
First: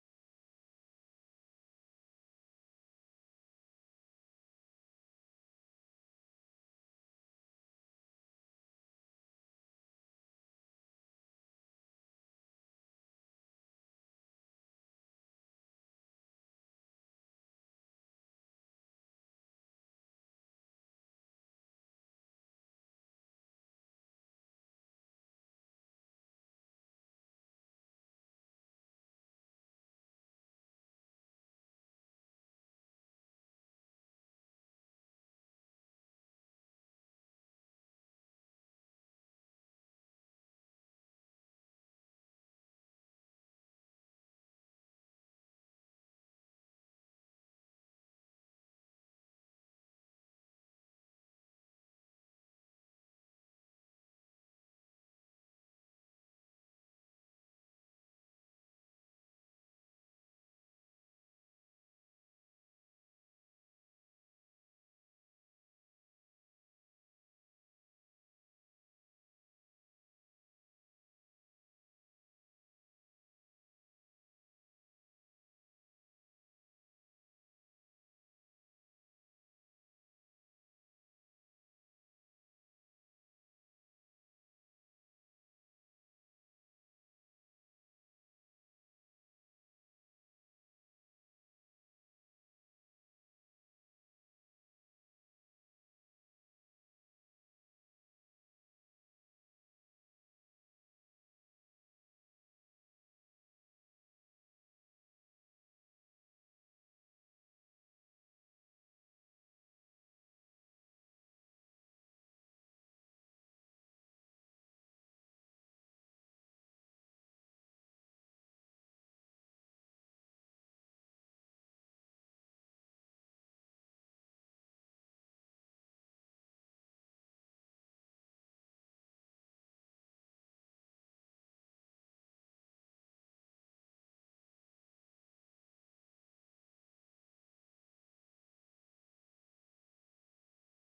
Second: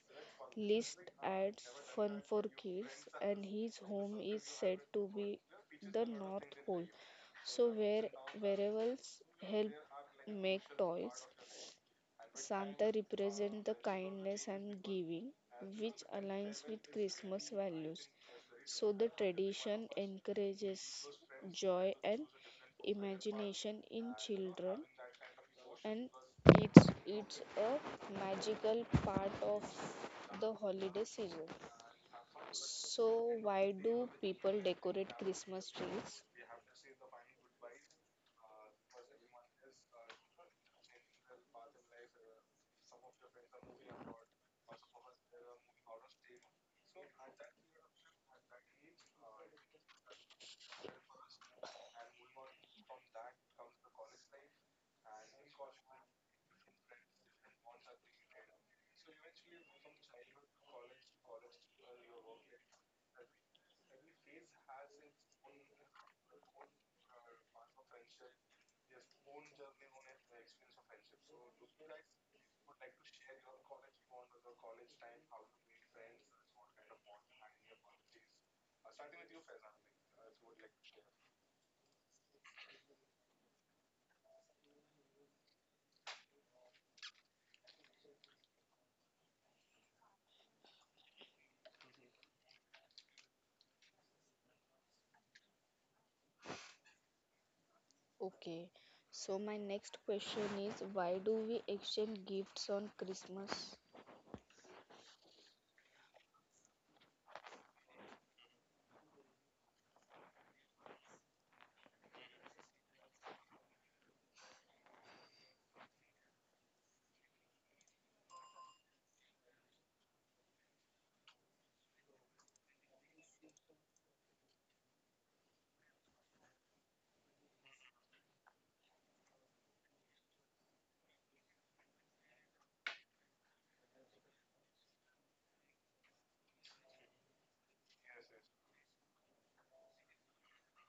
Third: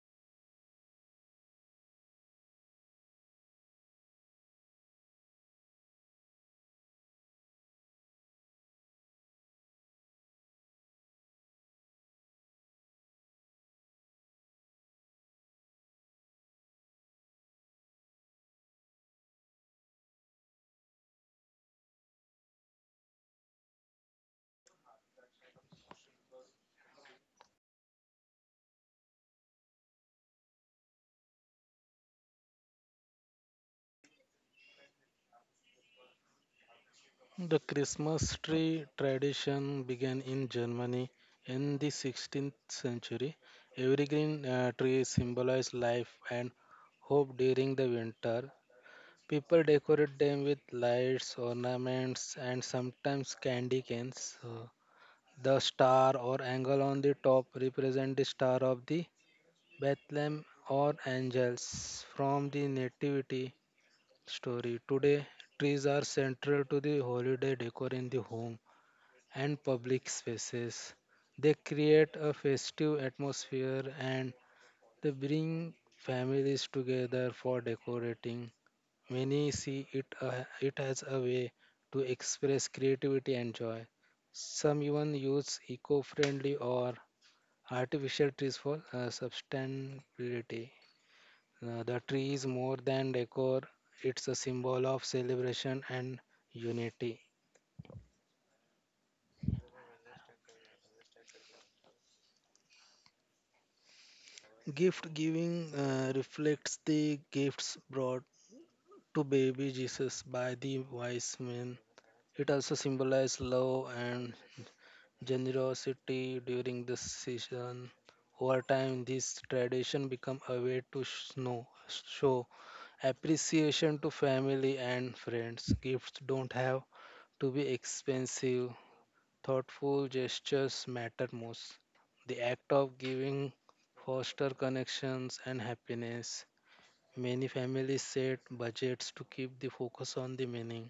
[SPEAKER 3] list adds fun for kids, and his home is said to be the North Pole, so where werewolves help make toys. Santa represents the kindness and giving, which aligns with Christmas values. So the tradition encourages joy and imagination in children, and it's a magical part of the holiday season. So why do people decorate Christmas trees?
[SPEAKER 2] The Christmas tree tradition began in Germany in the 16th century. Every green tree symbolizes life and hope during the winter. People decorate them with lights, ornaments, and sometimes candy canes. The star or angle on the top represents the star of the Bethlehem or angels from the nativity story. Today, trees are central to the holiday decor in the home and public spaces. They create a festive atmosphere, and they bring families together for decorating. Many see it as a way to express creativity and joy. Some even use eco friendly or artificial trees for sustainability. The tree is more than decor, it's a symbol of celebration and unity.
[SPEAKER 3] Okay. So my next question is why do we exchange gifts on Christmas?
[SPEAKER 2] Gift giving reflects the gifts brought to baby Jesus by the wise men. It also symbolizes love and generosity during the season. Over time, this tradition become a way to show appreciation to family and friends. Gifts don't have to be expensive. Thoughtful gestures matter most. The act of giving foster connections and happiness. Many families set budgets to keep the focus on the meaning,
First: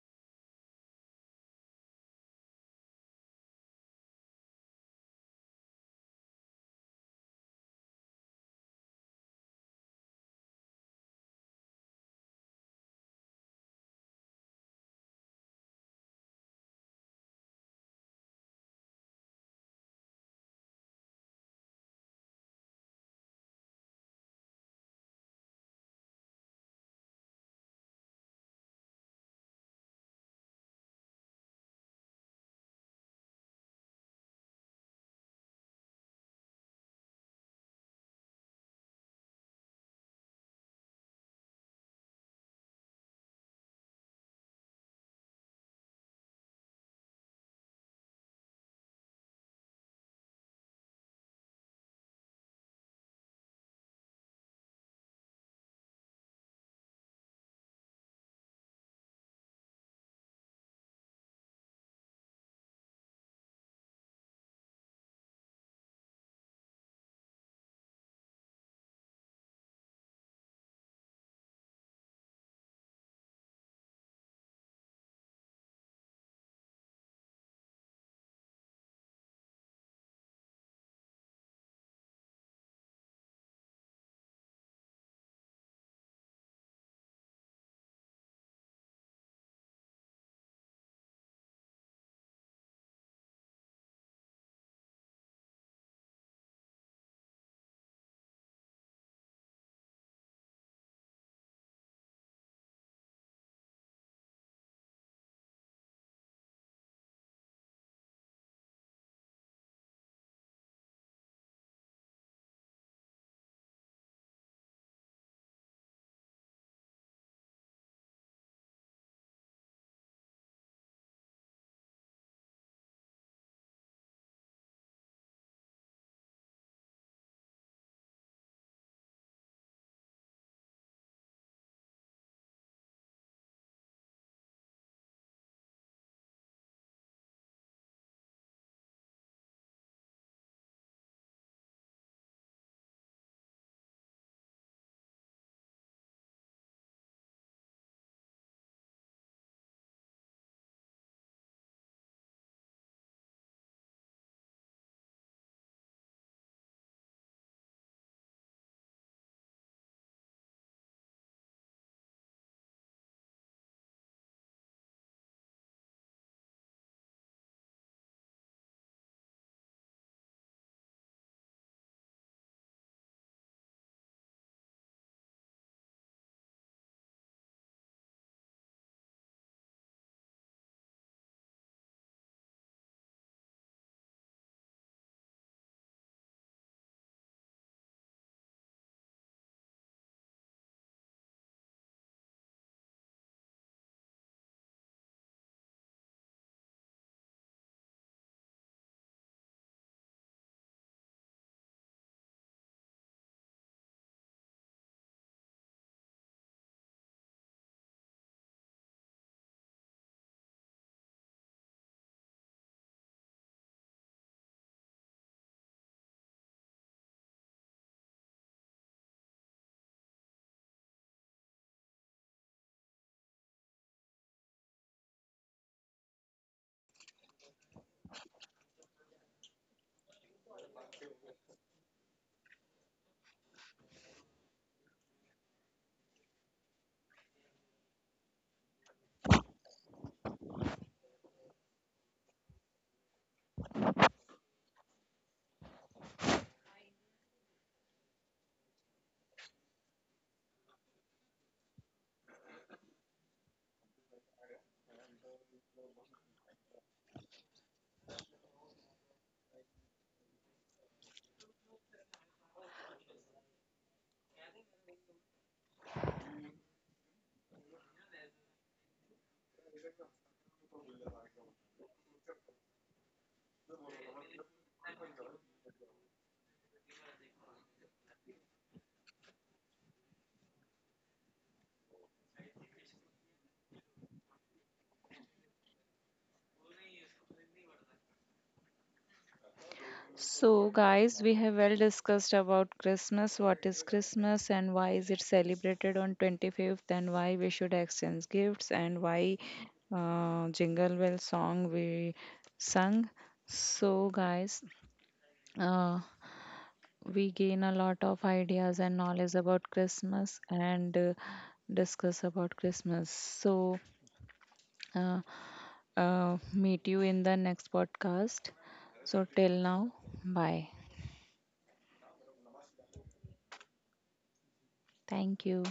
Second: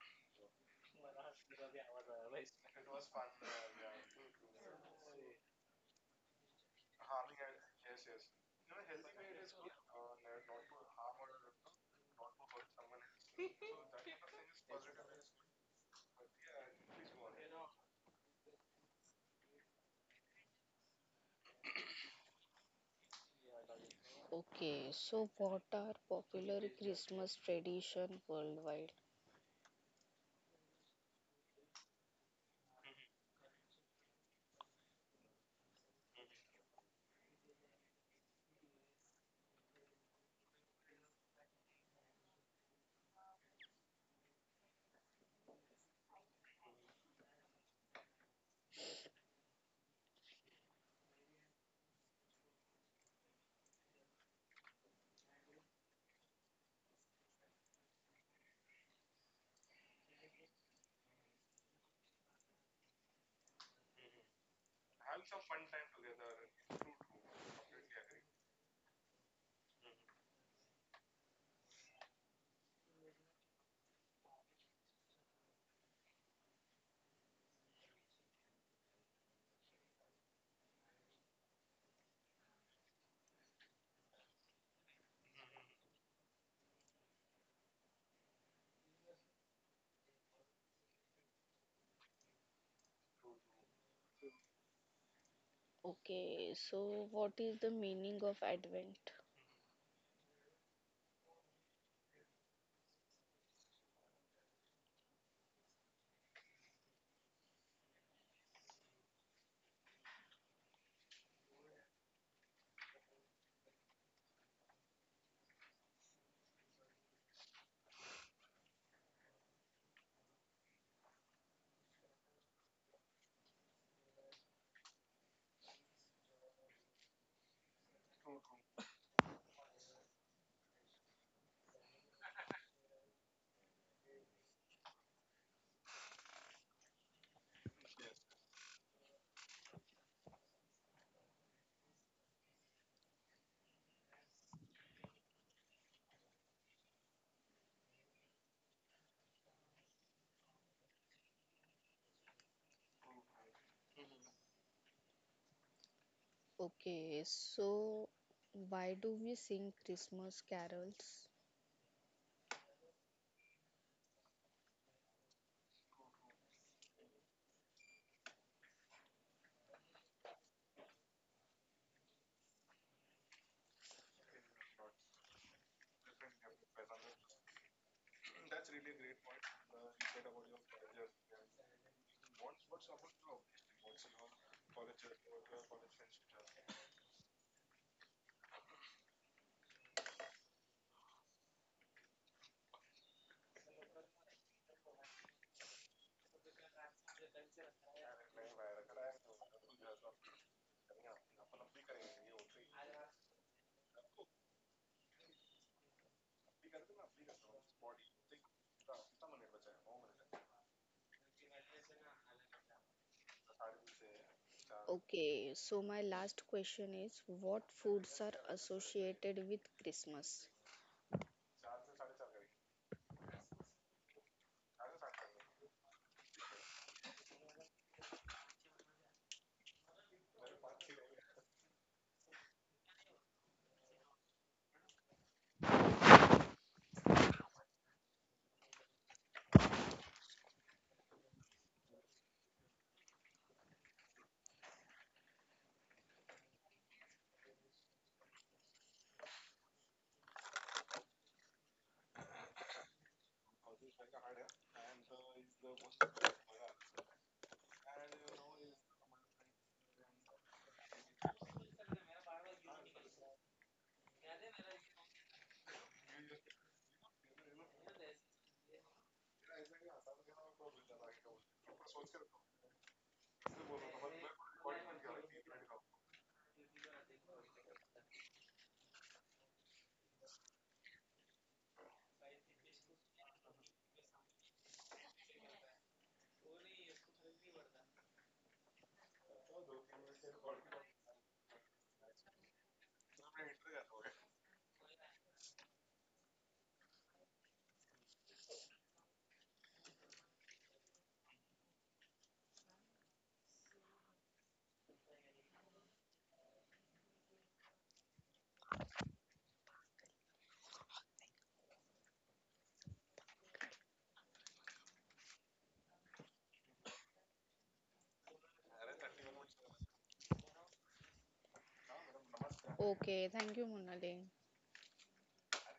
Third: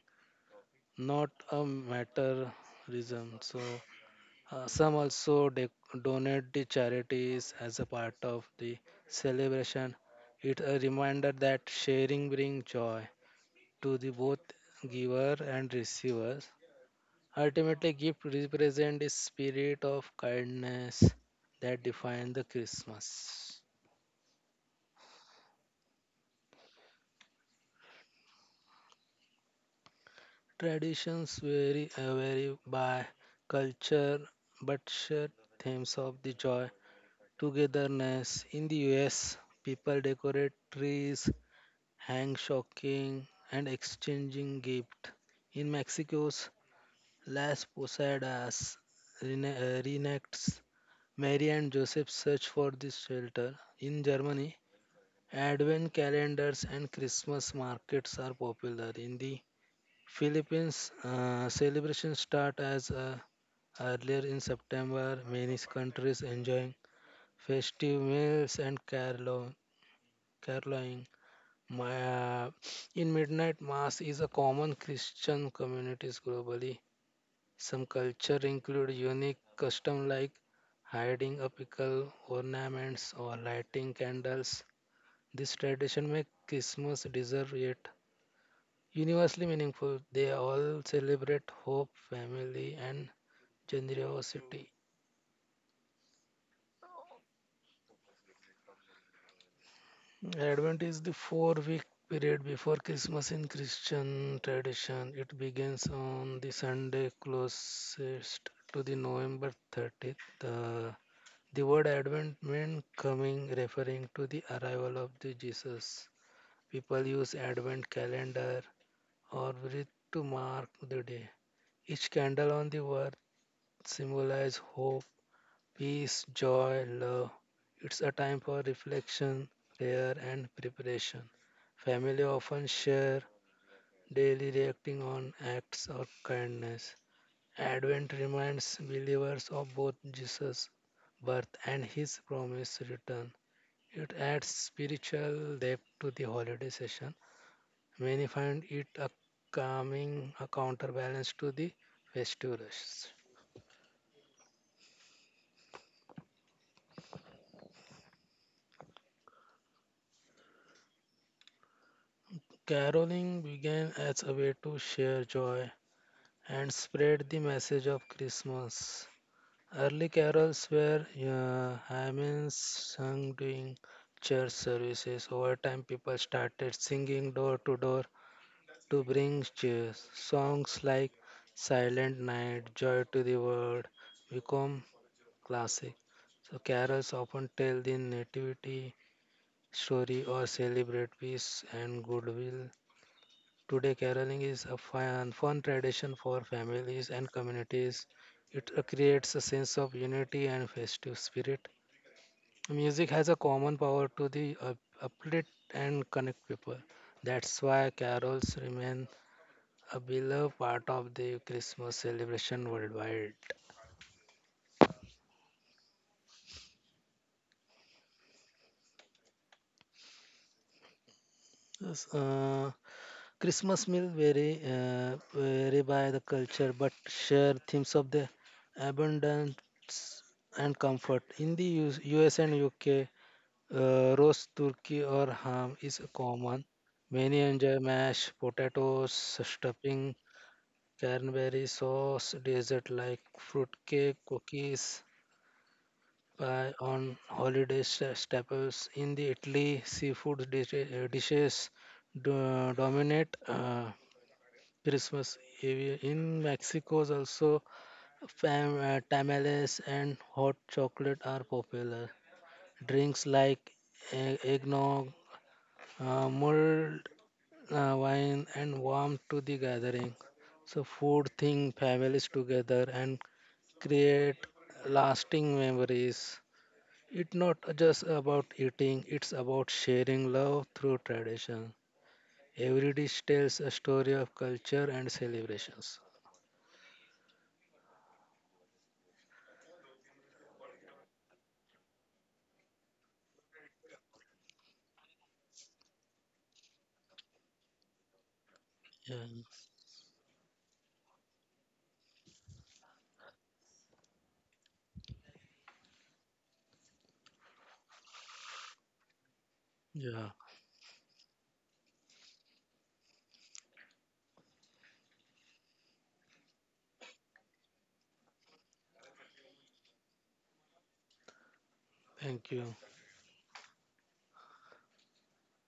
[SPEAKER 2] not a materialism. So some also donate the charities as a part of the celebration. It's a reminder that sharing brings joy to the both giver and receivers. Ultimately, gift represent the spirit of kindness that defines the Christmas.
[SPEAKER 3] Okay, so what are popular Christmas tradition worldwide?
[SPEAKER 2] Traditions vary by culture, but share themes of the joy, togetherness. In the US, people decorate trees, hang shocking, and exchanging gifts. In Mexico's Las Posadas reenacts Mary and Joseph's search for the shelter. In Germany, Advent calendars and Christmas markets are popular. In the Philippines, celebrations start as earlier in September. Many countries enjoying festive meals and caroling. My, uh, in midnight mass is a common Christian communities globally. Some culture include unique custom like hiding a pickle, ornaments, or lighting candles. This tradition makes Christmas deserve yet universally meaningful. They all celebrate hope, family, and generosity.
[SPEAKER 3] Okay, so what is the meaning of Advent?
[SPEAKER 2] Advent is the 4-week period before Christmas in Christian tradition. It begins on the Sunday closest to the November 30th. The word Advent meant coming, referring to the arrival of the Jesus. People use Advent calendar or wreath to mark the day. Each candle on the wreath symbolizes hope, peace, joy, love. It's a time for reflection, prayer, and preparation. Family often share daily reacting on acts of kindness. Advent reminds believers of both Jesus' birth and his promised return. It adds spiritual depth to the holiday session. Many find it a calming a counterbalance to the festive rush.
[SPEAKER 3] Okay, so why do we sing Christmas carols?
[SPEAKER 2] Caroling began as a way to share joy and spread the message of Christmas. Early carols were hymns sung during church services. Over time, people started singing door to door to bring cheer. Songs like Silent Night, Joy to the World become classic. So carols often tell the nativity story or celebrate peace and goodwill. Today, caroling is a fun tradition for families and communities. It creates a sense of unity and festive spirit. Music has a common power to the uplift and connect people. That's why carols remain a beloved part of the Christmas celebration worldwide.
[SPEAKER 3] Okay, so my last question is what foods are associated with Christmas?
[SPEAKER 2] Yes, Christmas meal vary by the culture, but share themes of the abundance and comfort. In the US and UK, roast turkey or ham is common. Many enjoy mashed potatoes, stuffing, cranberry sauce, dessert like fruitcake, cookies, pie on holiday staples. In the Italy, do, dominate. Christmas Eve in Mexico is also tamales and hot chocolate are popular. Drinks like eggnog, mulled wine, and warm to the gathering. So food thing families together and create lasting memories. It's not just about eating; it's about sharing love through tradition. Every dish tells a story of culture and celebrations.
[SPEAKER 1] So, guys, we have well discussed about Christmas, what is Christmas and why is it celebrated on 25th, and why we should exchange gifts, and
[SPEAKER 2] Yeah.
[SPEAKER 1] why Jingle Bell song we sung. So, guys, uh, we gain a lot of ideas and knowledge about
[SPEAKER 2] Yeah.
[SPEAKER 1] Christmas and discuss about Christmas. So, uh, meet you in the next podcast. So, till now, bye.
[SPEAKER 2] Thank you.
[SPEAKER 3] Okay, thank you, Monali.
[SPEAKER 1] Thank you.